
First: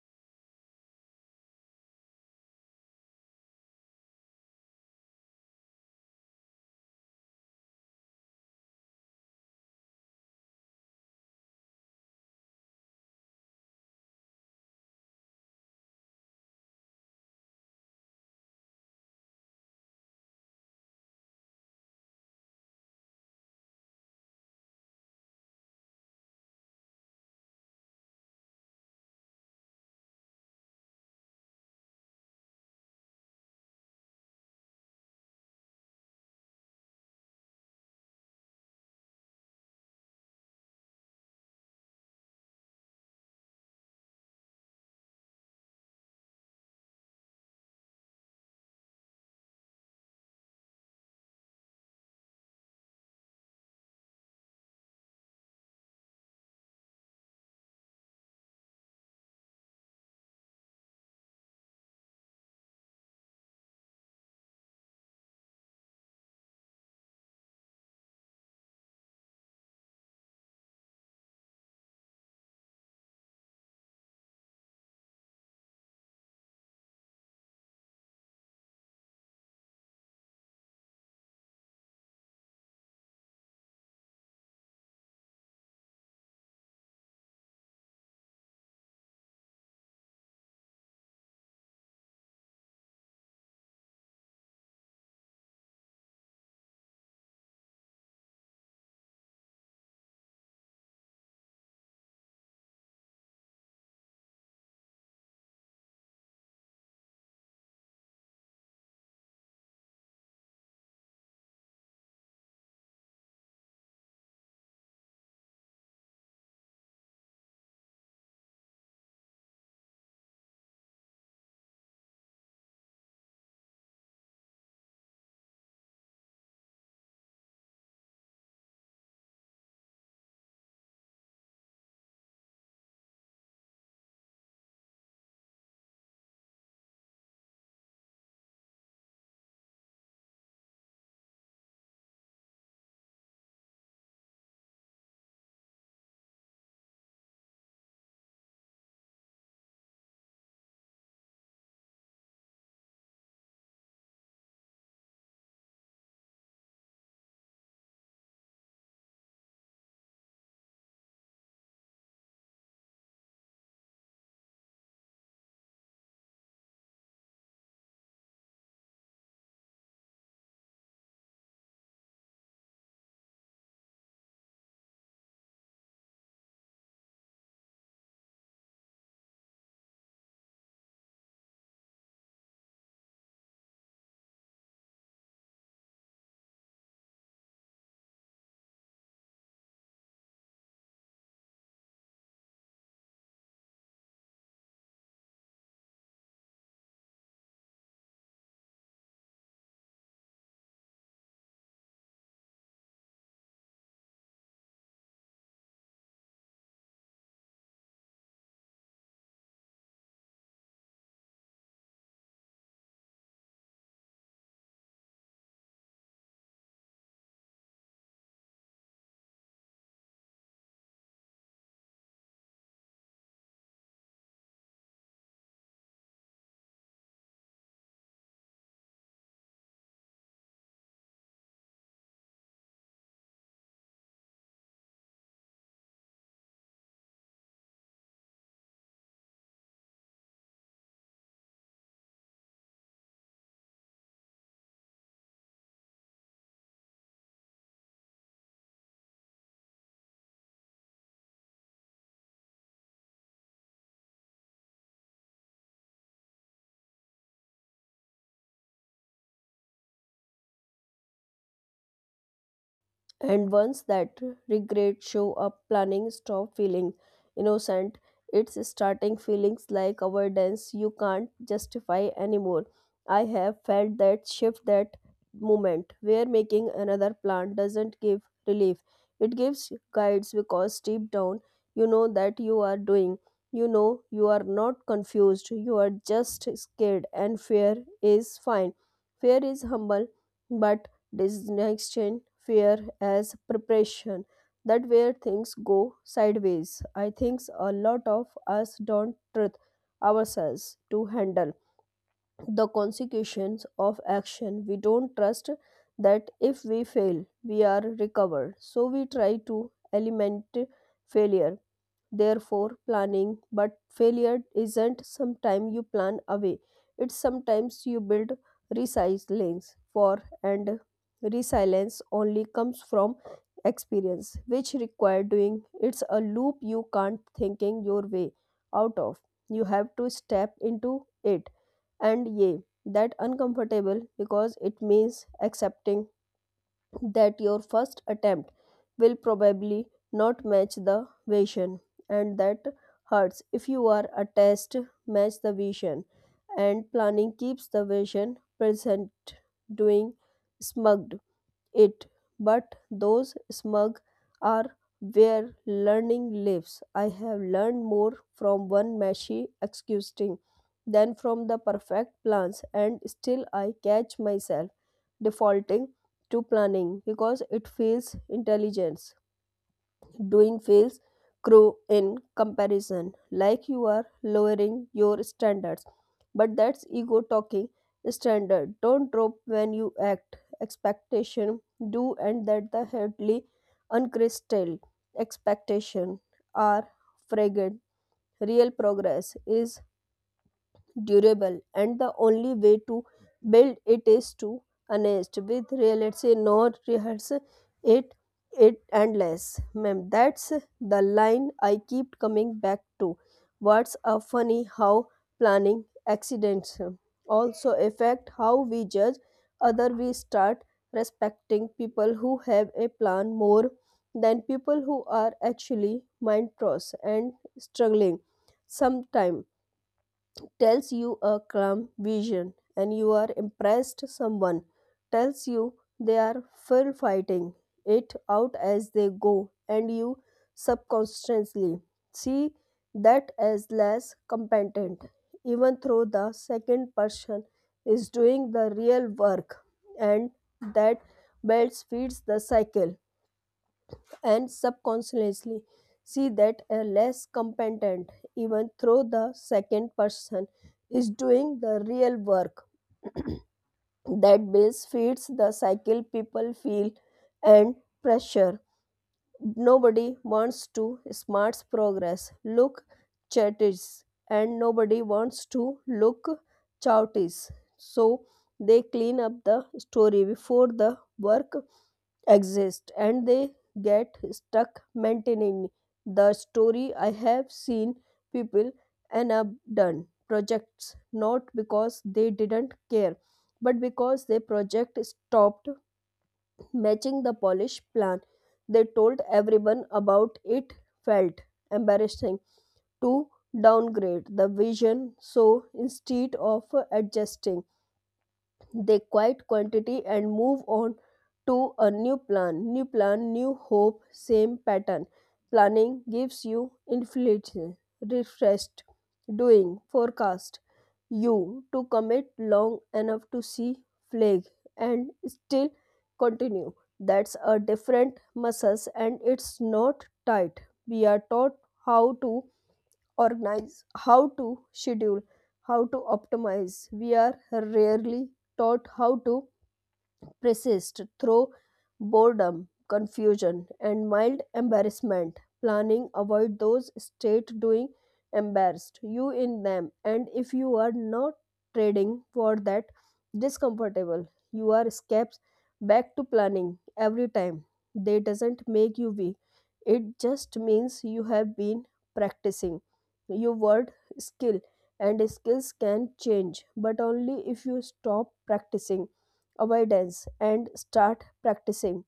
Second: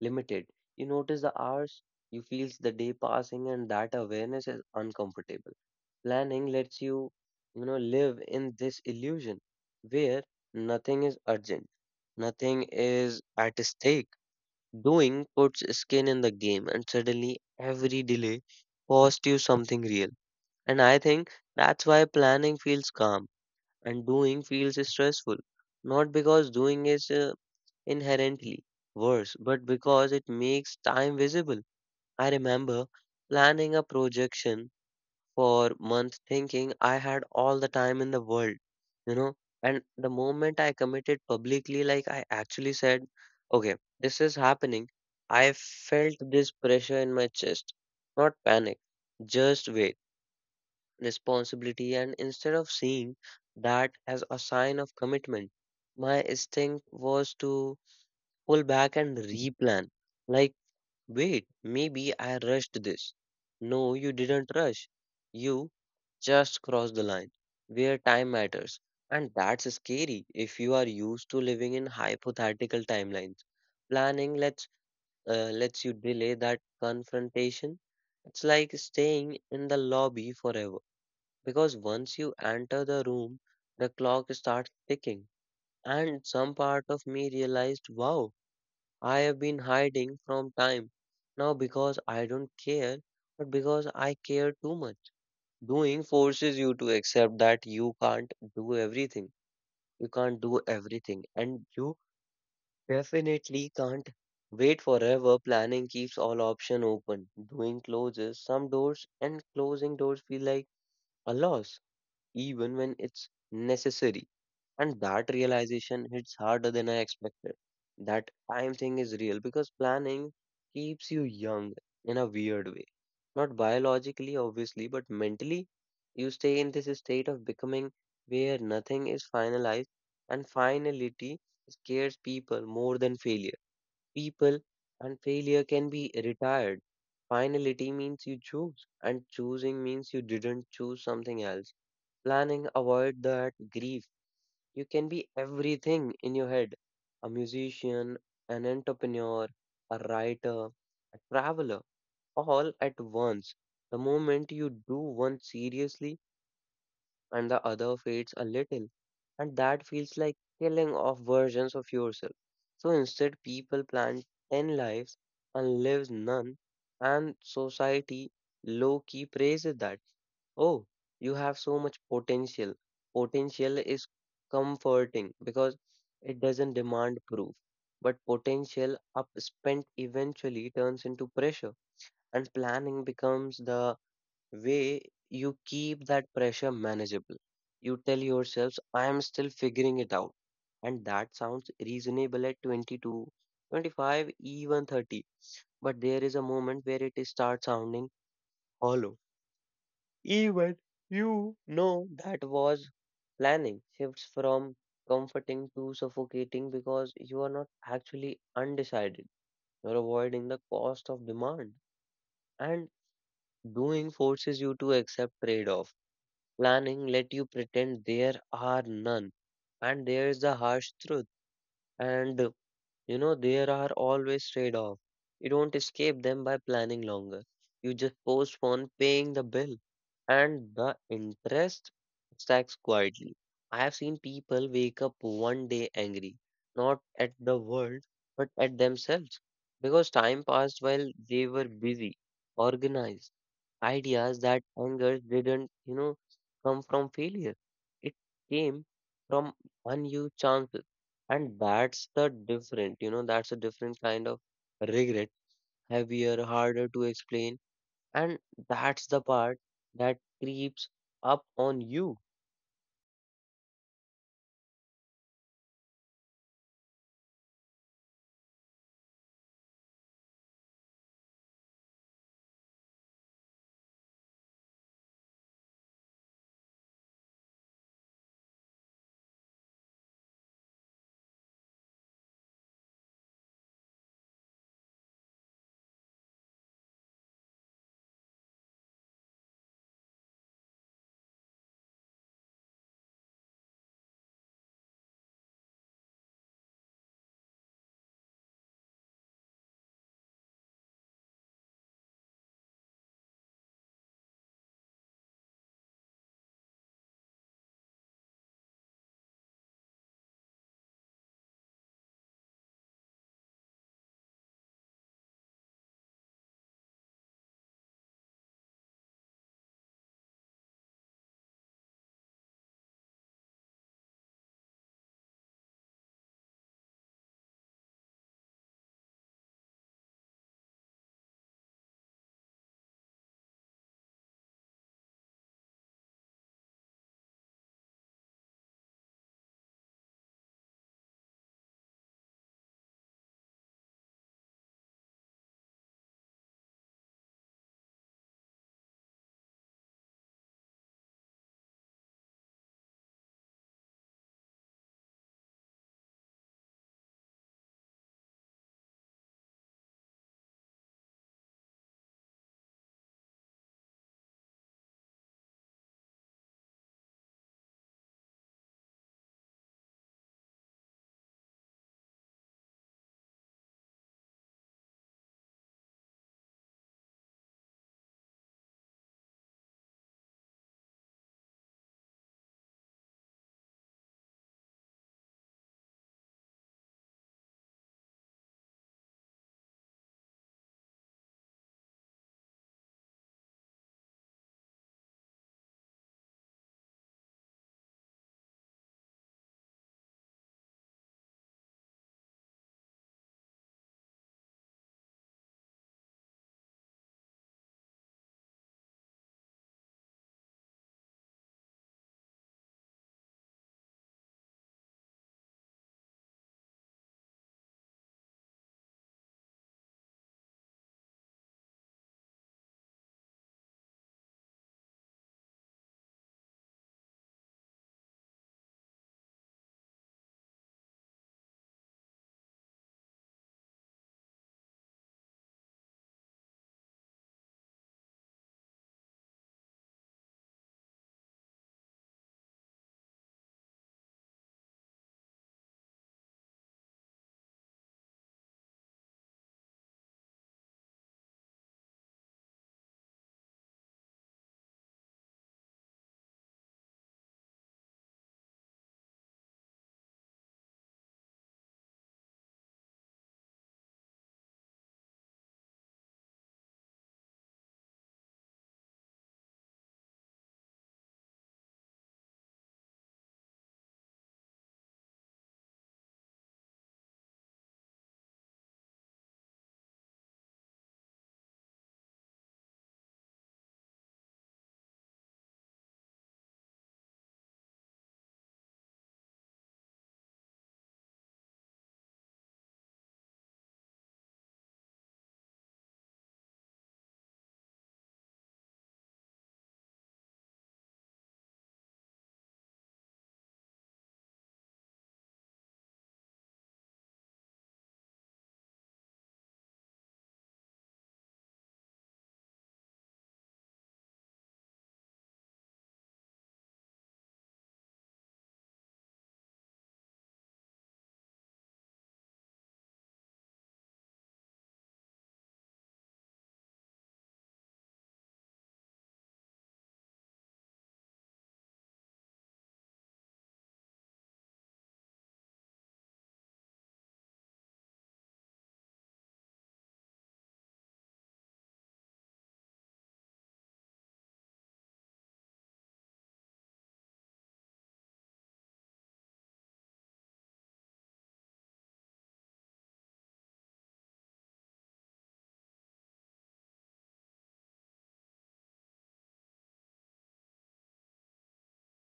S1: limited. You notice the hours, you feel the day passing, and that awareness is uncomfortable. Planning lets you, you know, live in this illusion where nothing is urgent, nothing is at stake. Doing puts skin in the game, and suddenly every delay costs you something real. And I think that's why planning feels calm and doing feels stressful. Not because doing is uh, inherently worse, but because it makes time visible. I remember planning a projection for months thinking I had all the time in the world, you know. And the moment I committed publicly, like I actually said, okay, this is happening, I felt this pressure in my chest. Not panic, just wait, responsibility. And instead of seeing that as a sign of commitment, my instinct was to pull back and replan. Like, wait, maybe I rushed this. No, you didn't rush. You just crossed the line where time matters. And that's scary if you are used to living in hypothetical timelines. Planning lets, uh, lets you delay that confrontation. It's like staying in the lobby forever because once you enter the room, the clock starts ticking. And some part of me realized, wow, I have been hiding from time now because I don't care, but because I care too much. Doing forces you to accept that you can't do everything. You can't do everything. And you definitely can't wait forever. Planning keeps all options open. Doing closes some doors, and closing doors feel like a loss, even when it's necessary. And that realization hits harder than I expected. That time thing is real because planning keeps you young in a weird way. Not biologically, obviously, but mentally, you stay in this state of becoming where nothing is finalized, and finality scares people more than failure. People and failure can be retired. Finality means you choose, and choosing means you didn't choose something else. Planning avoid that grief. You can be everything in your head, a musician, an entrepreneur, a writer, a traveler, all at once. The moment you do one seriously, and the other fades a little, and that feels like killing off versions of yourself. So instead, people plan ten lives and lives none, and society low key praises that. Oh, you have so much potential. Potential is comforting because it doesn't demand proof. But potential upspent eventually turns into pressure, and planning becomes the way you keep that pressure manageable. You tell yourselves, I am still figuring it out. And that sounds reasonable at twenty-two, twenty-five, even thirty. But there is a moment where it starts sounding hollow. Even you know that was planning shifts from comforting to suffocating because you are not actually undecided. You're avoiding the cost of demand. And doing forces you to accept trade off, planning let you pretend there are none. And there is the harsh truth. And uh, you know, there are always trade off. You don't escape them by planning longer. You just postpone paying the bill and the interest stacks quietly. I have seen people wake up one day angry, not at the world, but at themselves, because time passed while they were busy, organized ideas that anger didn't, you know, come from failure. It came from unused chances. And that's the different, you know, that's a different kind of regret, heavier, harder to explain. And that's the part that creeps up on you.
S2: And once that regret show up, planning stop feeling innocent. It's starting feelings like avoidance you can't justify anymore. I have felt that shift, that moment where making another plan doesn't give relief, it gives guides, because deep down you know that you are doing. You know you are not confused, you are just scared, and fear is fine. Fear is humble, but distinction fear as preparation, that where things go sideways. I think a lot of us don't trust ourselves to handle the consequences of action. We don't trust that if we fail, we are recovered. So we try to eliminate failure, therefore planning. But failure isn't sometimes you plan away, it's sometimes you build resilience for, and resilience only comes from experience, which require doing. It's a loop you can't thinking your way out of. You have to step into it. And yeah, that uncomfortable because it means accepting that your first attempt will probably not match the vision, and that hurts if you are a test match the vision. And planning keeps the vision present, doing smug it, but those smug are where learning lives. I have learned more from one messy excusing than from the perfect plans, and still I catch myself defaulting to planning because it feels intelligence. Doing feels cruel in comparison, like you are lowering your standards. But that's ego talking. Standard don't drop when you act, expectation do, and that the headly uncrystal expectation are fragrant. Real progress is durable, and the only way to build it is to honest with real, let's say, not rehearse it, it endless, ma'am. That's the line I keep coming back to. What's a funny how planning accidents also affect how we judge other. We start respecting people who have a plan more than people who are actually mind trust and struggling. Sometimes tells you a calm vision and you are impressed, someone tells you they are full fighting it out as they go, and you subconsciously see that as less competent, even though the second person is doing the real work. And that belt feeds the cycle. And subconsciously see that a less competent, even though the second person is doing the real work. That base feeds the cycle. People feel and pressure. Nobody wants to smart's progress look chatties, and nobody wants to look chouties. So they clean up the story before the work exist, and they get stuck maintaining the story. I have seen people end up done projects not because they didn't care, but because their project stopped matching the polished plan. They told everyone about it, felt embarrassing to downgrade the vision, so instead of adjusting they quiet quantity and move on to a new plan, new plan, new hope, same pattern. Planning gives you inflation refreshed, doing forecast you to commit long enough to see flag and still continue. That's a different muscles, and it's not tight we are taught how to organize, how to schedule, how to optimize. We are rarely taught how to persist through boredom, confusion, and mild embarrassment. Planning avoid those state, doing embarrassed you in them, and if you are not trading for that discomfortable you are steps back to planning every time. They doesn't make you weak, it just means you have been practicing your word skill, and skills can change, but only if you stop practicing avoidance and start practicing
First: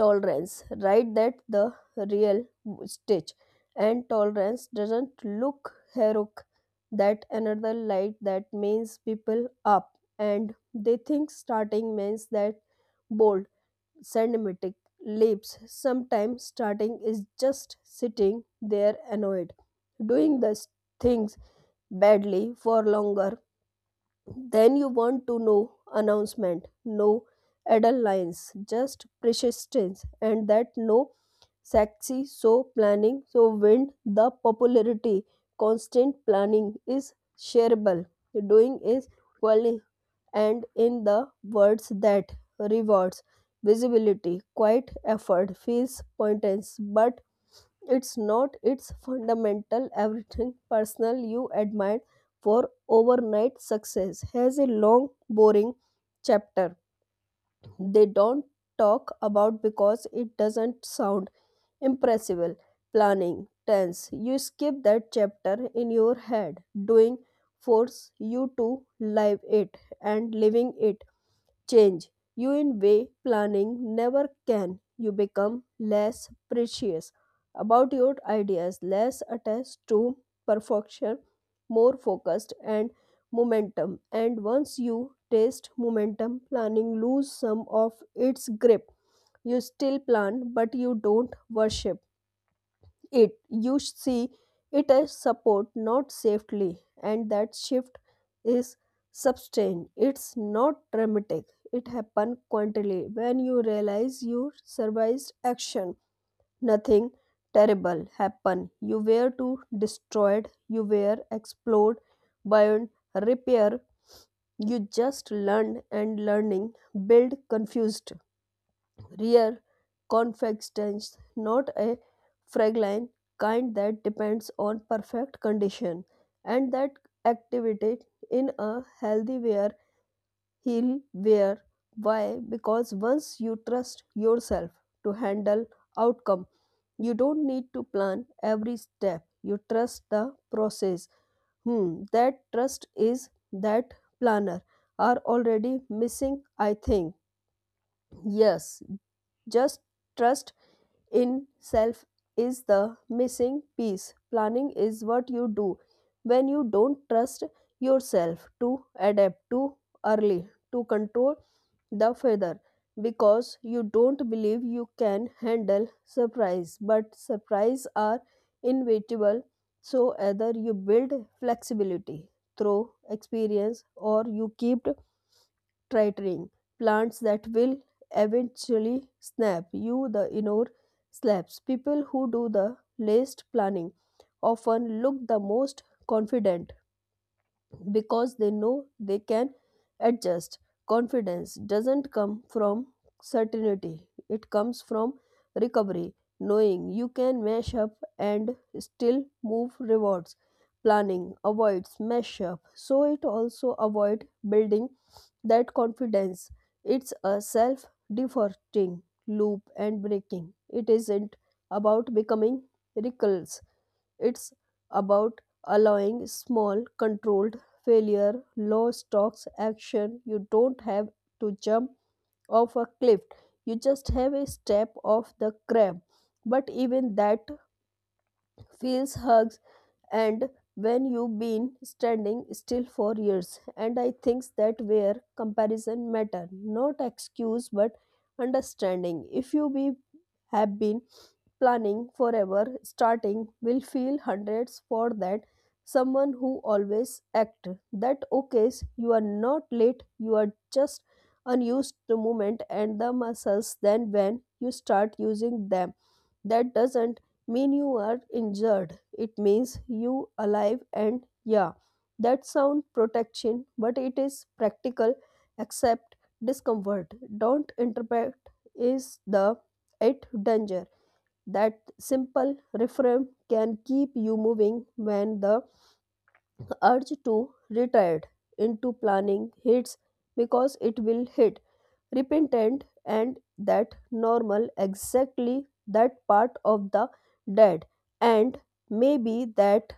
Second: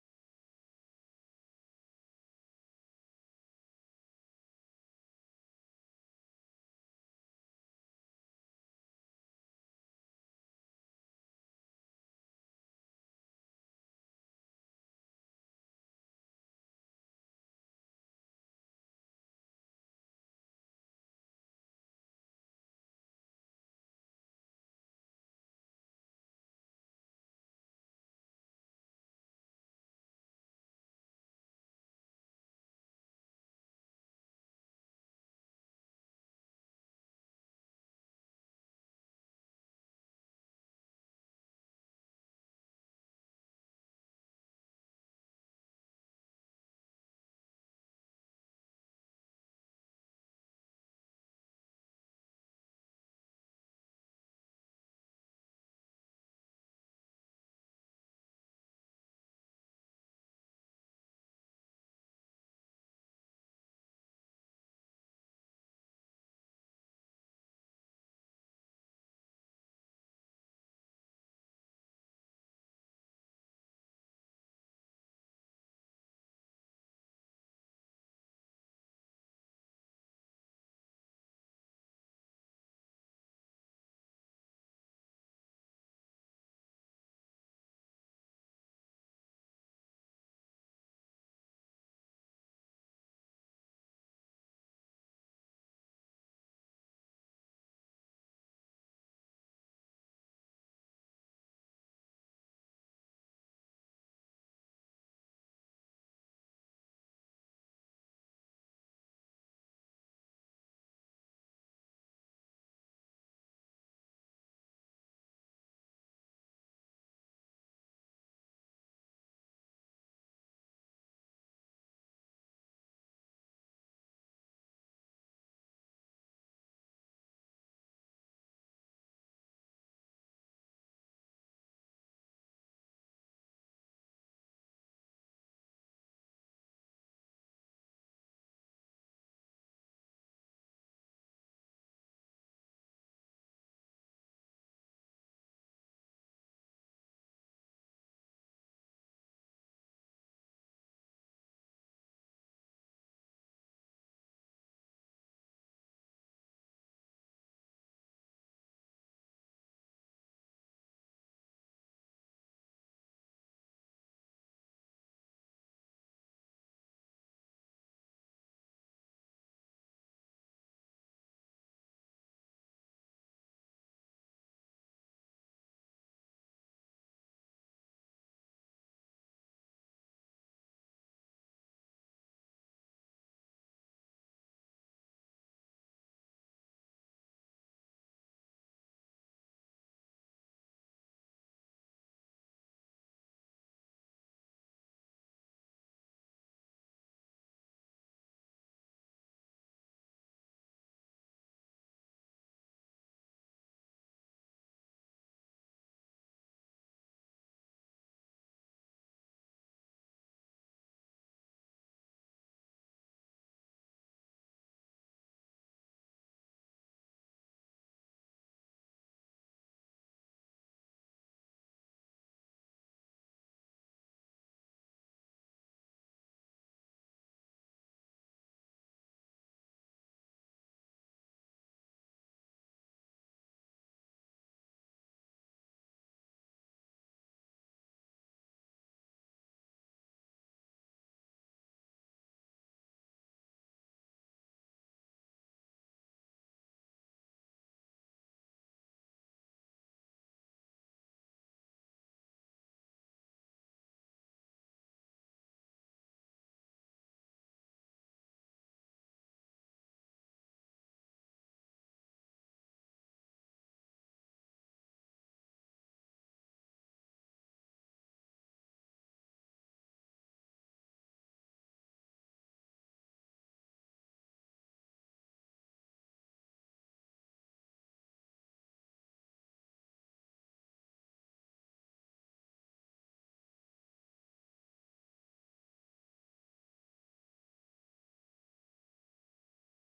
S2: tolerance. Right, that the real stitch. And tolerance doesn't look heroic, that another light that means people up. And they think starting means that bold, cinematic leaps. Sometimes starting is just sitting there annoyed, doing the things badly for longer then you want to know announcement, no adult lines, just persistence, and that no sexy. So planning so wind the popularity. Constant planning is shareable. Doing is quali- and in the words that rewards visibility, quiet effort feels pointless, but it's not, its fundamental. Everything personal you admire for overnight success has a long boring chapter they don't talk about because it doesn't sound impressible. Planning tense you skip that chapter in your head, doing force you to live it, and living it change you in way planning never can. You become less precious about your ideas, less attached to perfection, more focused and momentum. And once you taste momentum, planning lose some of its grip. You still plan, but you don't worship it, you see it as support, not safely. And that shift is sustained, it's not dramatic, it happened quietly when you realize you survived action. Nothing terrible happened, you were too destroyed, you were explored, burned, repair, you just learned, and learning build confused rear confections, not a fragile kind that depends on perfect condition, and that activity in a healthy wear, heal wear. Why? Because once you trust yourself to handle outcome, you don't need to plan every step. You trust the process. Hmm, that trust is that planner are already missing, I think. Yes, just trust in self is the missing piece. Planning is what you do when you don't trust yourself to adapt too early, to control the weather, because you don't believe you can handle surprise. But surprise are inevitable, so either you build flexibility through experience or you keep tritering plants that will eventually snap you the inner slaps. People who do the least planning often look the most confident because they know they can adjust. Confidence doesn't come from certainty, it comes from recovery, knowing you can mash up and still move rewards. Planning avoids mash up, so it also avoid building that confidence. It's a self defaulting loop, and breaking it isn't about becoming reckless. It's about allowing small, controlled failure, low stocks action. You don't have to jump off a cliff, you just have a step off the crab. But even that feels hugs, and when you've been standing still for years. And I think that where comparison matter, not excuse but understanding. If you be, have been planning forever, starting will feel hundreds for that someone who always act. That okays, you are not late, you are just unused to movement and the muscles, then when you start using them, that doesn't mean you are injured, it means you alive. And yeah, that sound protection but it is practical. Accept discomfort, don't interpret is the it danger. That simple refrain can keep you moving when the urge to retreat into planning hits, because it will hit repentant, and that normal, exactly, that part of the dead. And maybe that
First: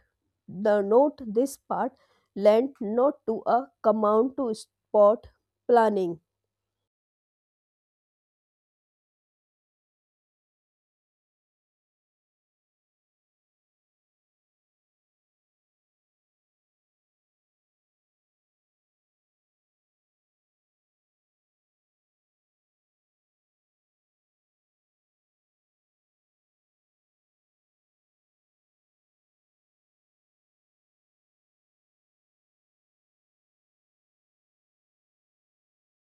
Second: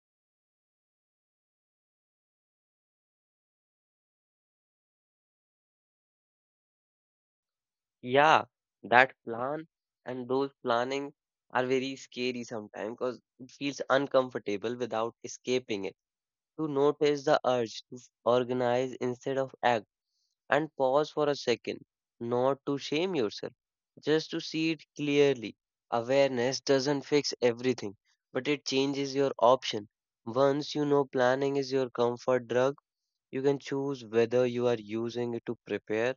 S2: the note this part lent, not to a command to spot planning.
S1: Yeah, that plan and those planning are very scary sometimes because it feels uncomfortable without escaping it. To notice the urge to organize instead of act and pause for a second, not to shame yourself, just to see it clearly. Awareness doesn't fix everything, but it changes your option. Once you know planning is your comfort drug, you can choose whether you are using it to prepare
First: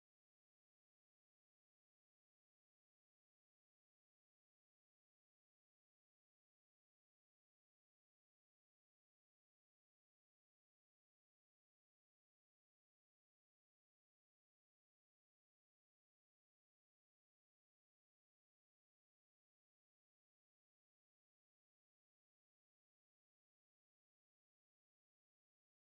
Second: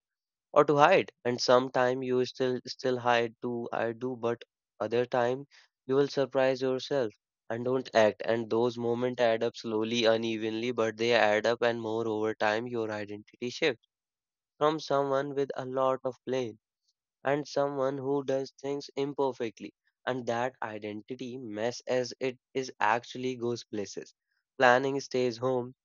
S1: or to hide. And sometime you still still hide to I do, but other time you will surprise yourself and don't act. And those moments add up slowly, unevenly, but they add up, and more over time, your identity shifts from someone with a lot of blame and someone who does things imperfectly. And that identity mess as it is actually goes places. Planning stays home,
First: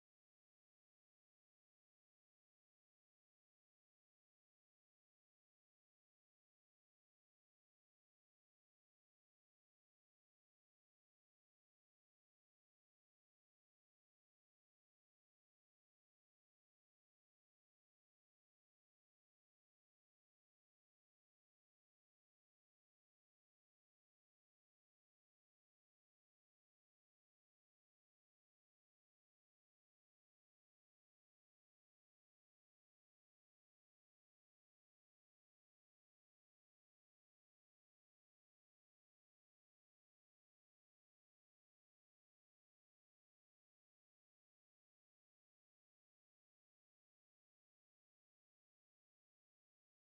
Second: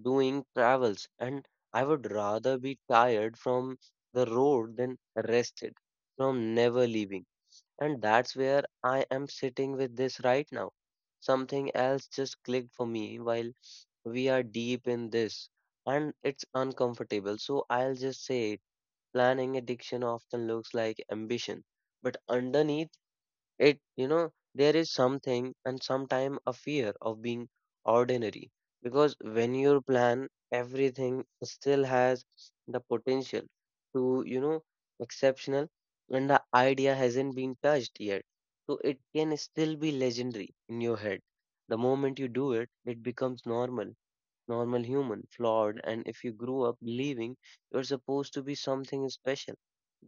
S1: doing travels, and I would rather be tired from the road than rested from never leaving. And that's where I am sitting with this right now. Something else just clicked for me while we are deep in this, and it's uncomfortable, so I'll just say it. Planning addiction often looks like ambition, but underneath it, you know, there is something and sometime a fear of being ordinary. Because when you plan, everything still has the potential to, you know, exceptional, and the idea hasn't been touched yet. So it can still be legendary in your head. The moment you do it, it becomes normal normal human, flawed, and if you grew up believing you're supposed to be something special,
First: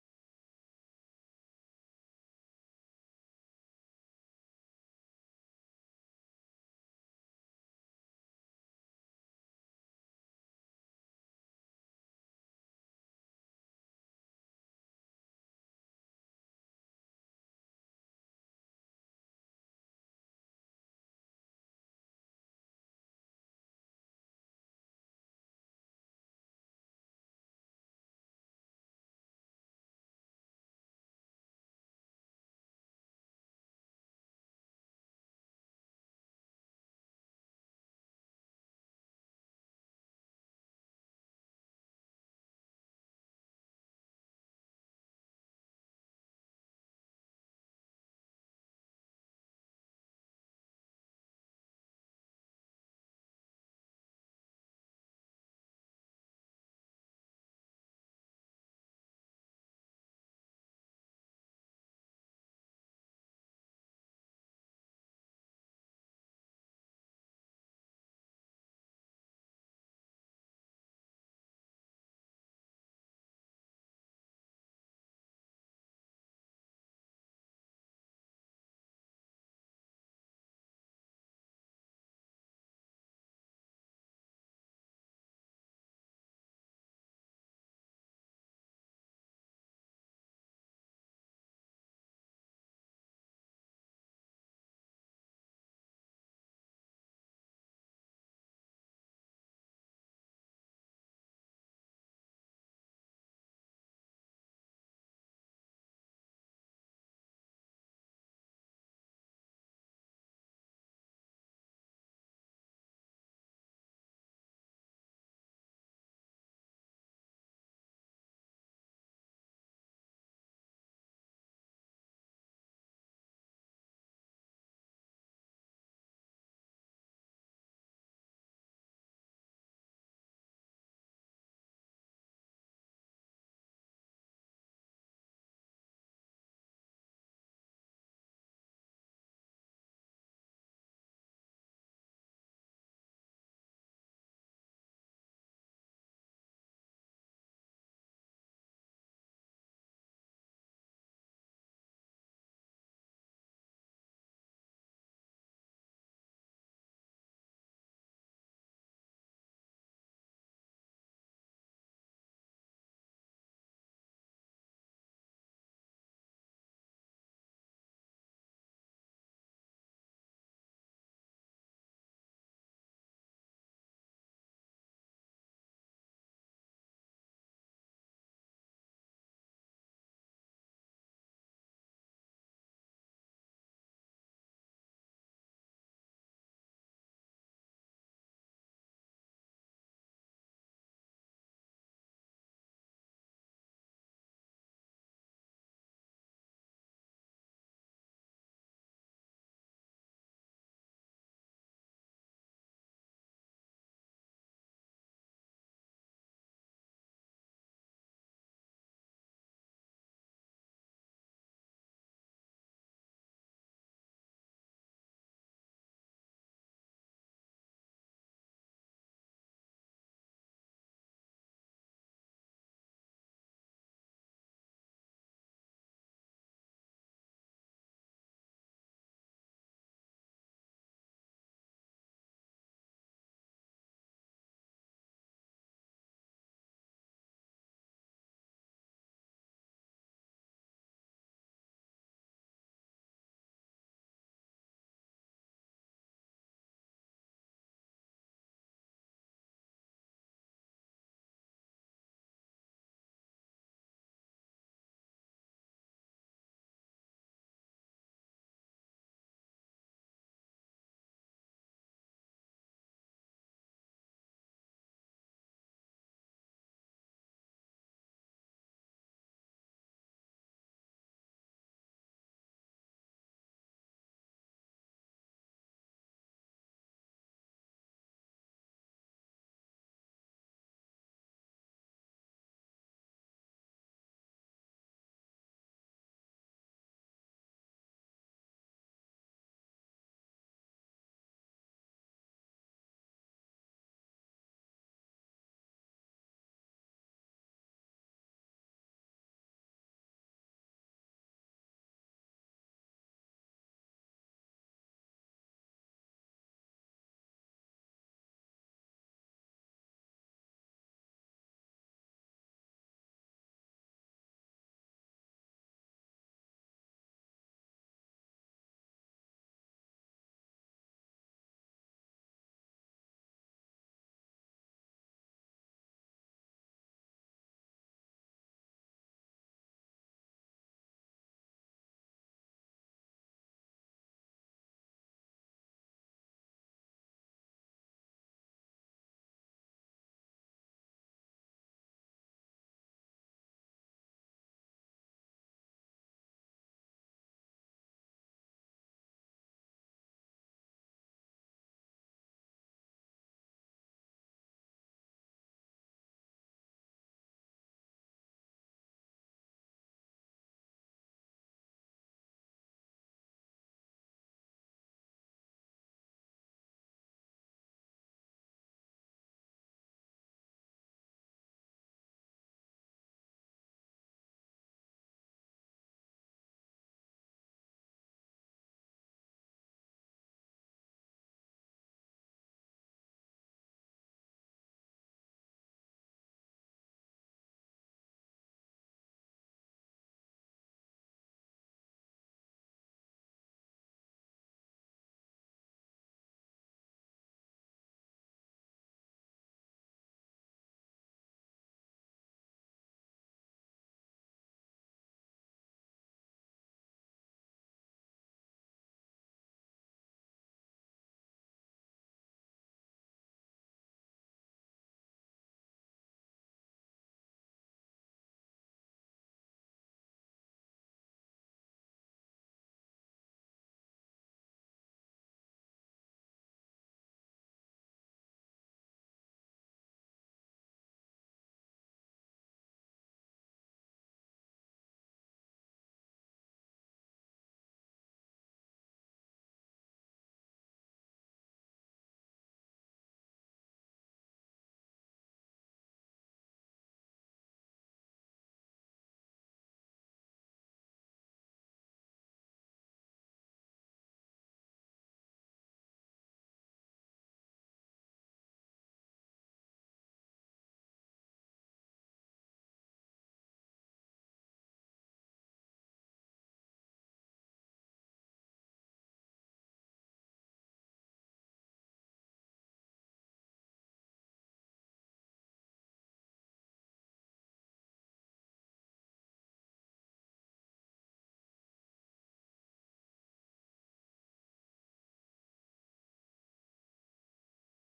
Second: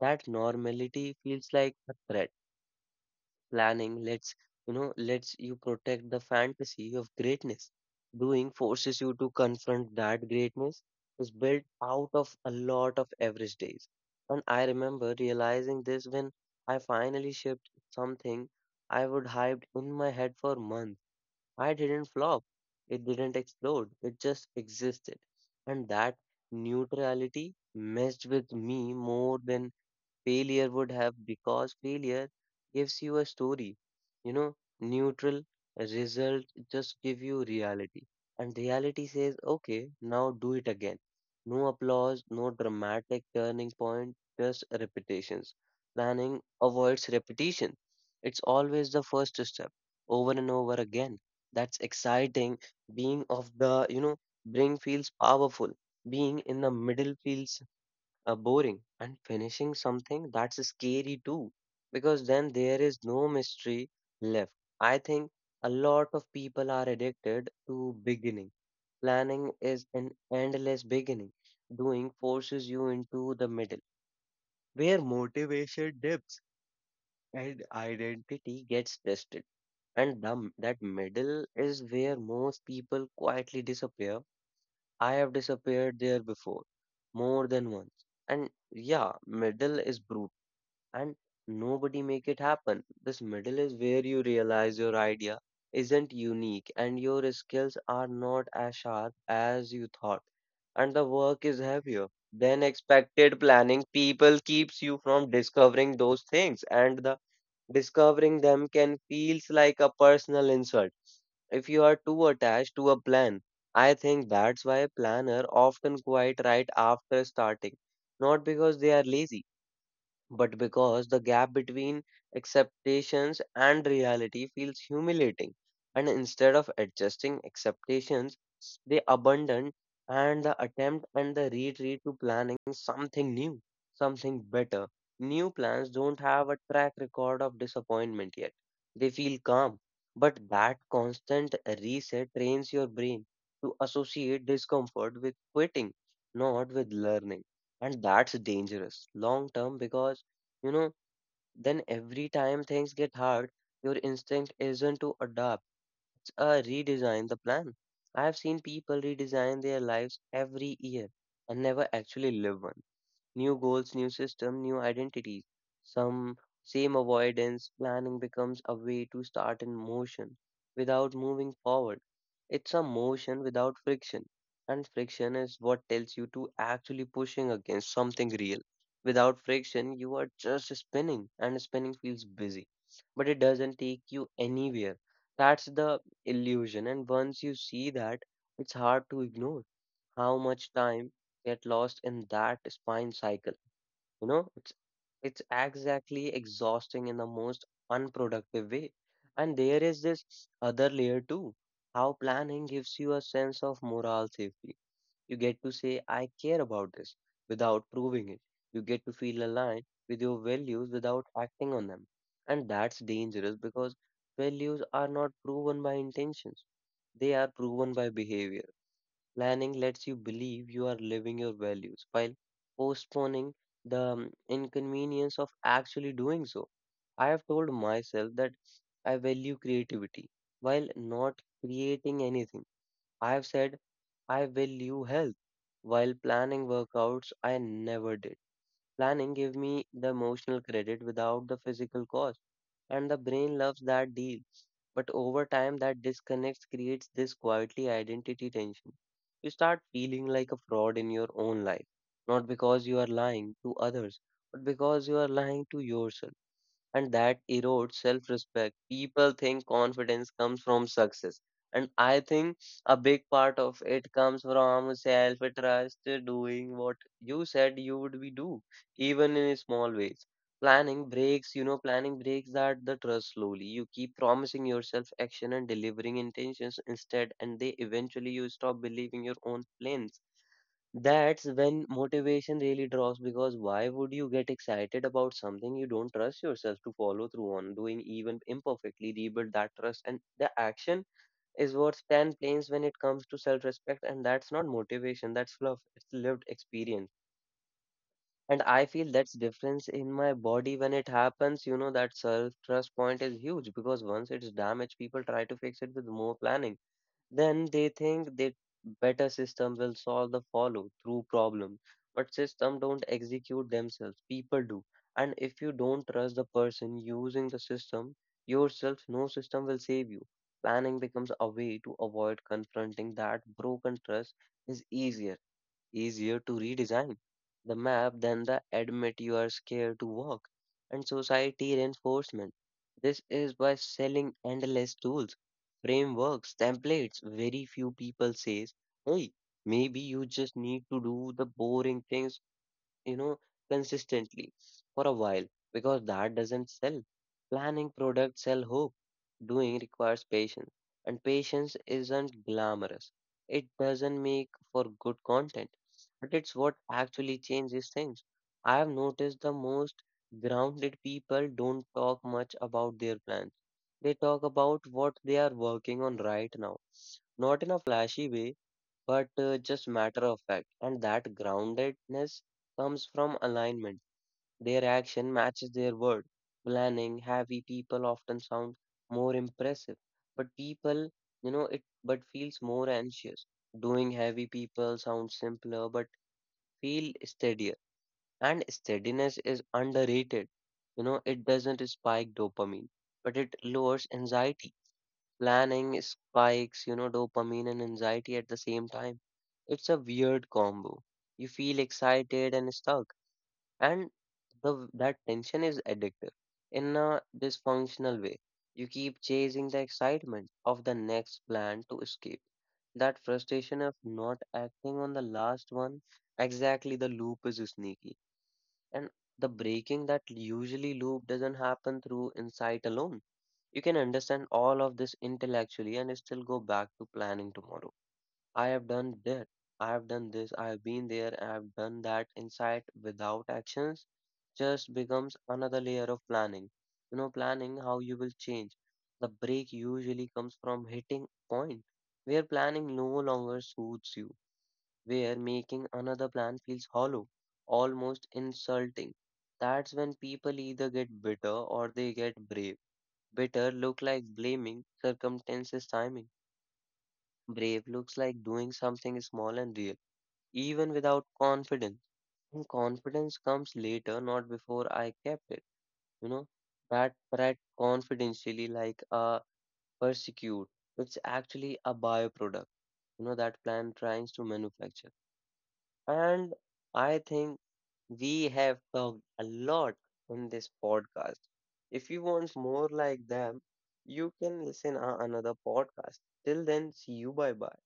S1: that normality feels like a threat. Planning lets you know lets you protect the fantasy of greatness. Doing forces you to confront that greatness is built out of a lot of average days. And I remember realizing this when I finally shipped something I would hyped in my head for months. I didn't flop. It didn't explode. It just existed. And that neutrality messed with me more than failure would have because failure gives you a story. You know, neutral result just give you reality. And reality says, okay, now do it again. No applause, no dramatic turning point, just repetitions. Planning avoids repetition. It's always the first step, over and over again. That's exciting. Being of the, you know, bring feels powerful. Being in the middle feels uh, boring, and finishing something that's scary too, because then there is no mystery left. I think a lot of people are addicted to beginning. Planning is an endless beginning. Doing forces you into the middle, where motivation dips and identity gets tested. And dumb, that middle is where most people quietly disappear. I have disappeared there before, more than once, and yeah, middle is brutal. And nobody make it happen. This middle is where you realize your idea isn't unique and your skills are not as sharp as you thought, and the work is heavier than expected. Planning people keeps you from discovering those things, and the discovering them can feels like a personal insult if you are too attached to a plan. I think that's why planner often quite right after starting, not because they are lazy, but because the gap between expectations and reality feels humiliating. And instead of adjusting expectations, they abandon and the attempt and the retreat to planning something new, something better. New plans don't have a track record of disappointment yet. They feel calm, but that constant reset trains your brain to associate discomfort with quitting, not with learning. And that's dangerous long term because, you know, then every time things get hard, your instinct isn't to adapt, it's, uh, redesign the plan. I have seen people redesign their lives every year and never actually live one. New goals, new system, new identities. Some same avoidance. Planning becomes a way to start in motion without moving forward. It's a motion without friction. And friction is what tells you to actually pushing against something real. Without friction, you are just spinning, and spinning feels busy, but it doesn't take you anywhere. That's the illusion. And once you see that, it's hard to ignore how much time get lost in that spine cycle. You know, it's it's exactly exhausting in the most unproductive way. And there is this other layer too. How planning gives you a sense of moral safety. You get to say, I care about this without proving it. You get to feel aligned with your values without acting on them. And that's dangerous because values are not proven by intentions, they are proven by behavior. Planning lets you believe you are living your values while postponing the um, inconvenience of actually doing so. I have told myself that I value creativity while not creating anything. I have said I value health while planning workouts I never did. Planning give me the emotional credit without the physical cost, and the brain loves that deal. But over time, that disconnect creates this quietly identity tension. You start feeling like a fraud in your own life, not because you are lying to others, but because you are lying to yourself, and that erodes self respect. People think confidence comes from success, and I think a big part of it comes from self trust, doing what you said you would be do, even in small ways. Planning breaks, you know, planning breaks that the trust slowly. You keep promising yourself action and delivering intentions instead, and they eventually you stop believing your own plans. That's when motivation really drops, because why would you get excited about something you don't trust yourself to follow through on? Doing, even imperfectly, rebuild that trust, and the action is worth ten planes when it comes to self-respect. And that's not motivation, that's fluff, it's lived experience, and I feel that's difference in my body when it happens. You know, that self-trust point is huge because once it's damaged, people try to fix it with more planning. Then they think that better system will solve the follow through problem. But system don't execute themselves, people do. And if you don't trust the person using the system, yourself, no system will save you. Planning becomes a way to avoid confronting that broken trust. Is easier easier to redesign the map than the admit you are scared to walk. And society reinforcement. This is by selling endless tools, frameworks, templates. Very few people says, hey, maybe you just need to do the boring things, you know, consistently, for a while, because that doesn't sell. Planning products sell hope. Doing requires patience, and patience isn't glamorous. It doesn't make for good content, but it's what actually changes things. I have noticed the most grounded people don't talk much about their plans. They talk about what they are working on right now, not in a flashy way but uh, just matter of fact. And that groundedness comes from alignment. Their action matches their word. Planning, heavy people often sound more impressive, but people, you know, it but feels more anxious. Doing heavy people sounds simpler, but feel steadier. And steadiness is underrated. You know, it doesn't spike dopamine, but it lowers anxiety. Planning spikes, you know, dopamine and anxiety at the same time. It's a weird combo. You feel excited and stuck, and the that tension is addictive in a dysfunctional way. You keep chasing the excitement of the next plan to escape that frustration of not acting on the last one. Exactly, the loop is sneaky. And the breaking that usually loop doesn't happen through insight alone. You can understand all of this intellectually and still go back to planning tomorrow. I have done that. I have done this. I have been there. I have done that. Insight without actions just becomes another layer of planning. You know, planning how you will change. The break usually comes from hitting a point where planning no longer suits you, where making another plan feels hollow, almost insulting. That's when people either get bitter or they get brave. Bitter look like blaming circumstances, timing. Brave looks like doing something small and real, even without confidence. And confidence comes later, not before. I kept it. You know, that threat confidentially like a persecute. It's actually a byproduct, you know, that plan tries to manufacture. And I think we have talked a lot on this podcast. If you want more like them, you can listen to another podcast. Till then, see you. Bye bye.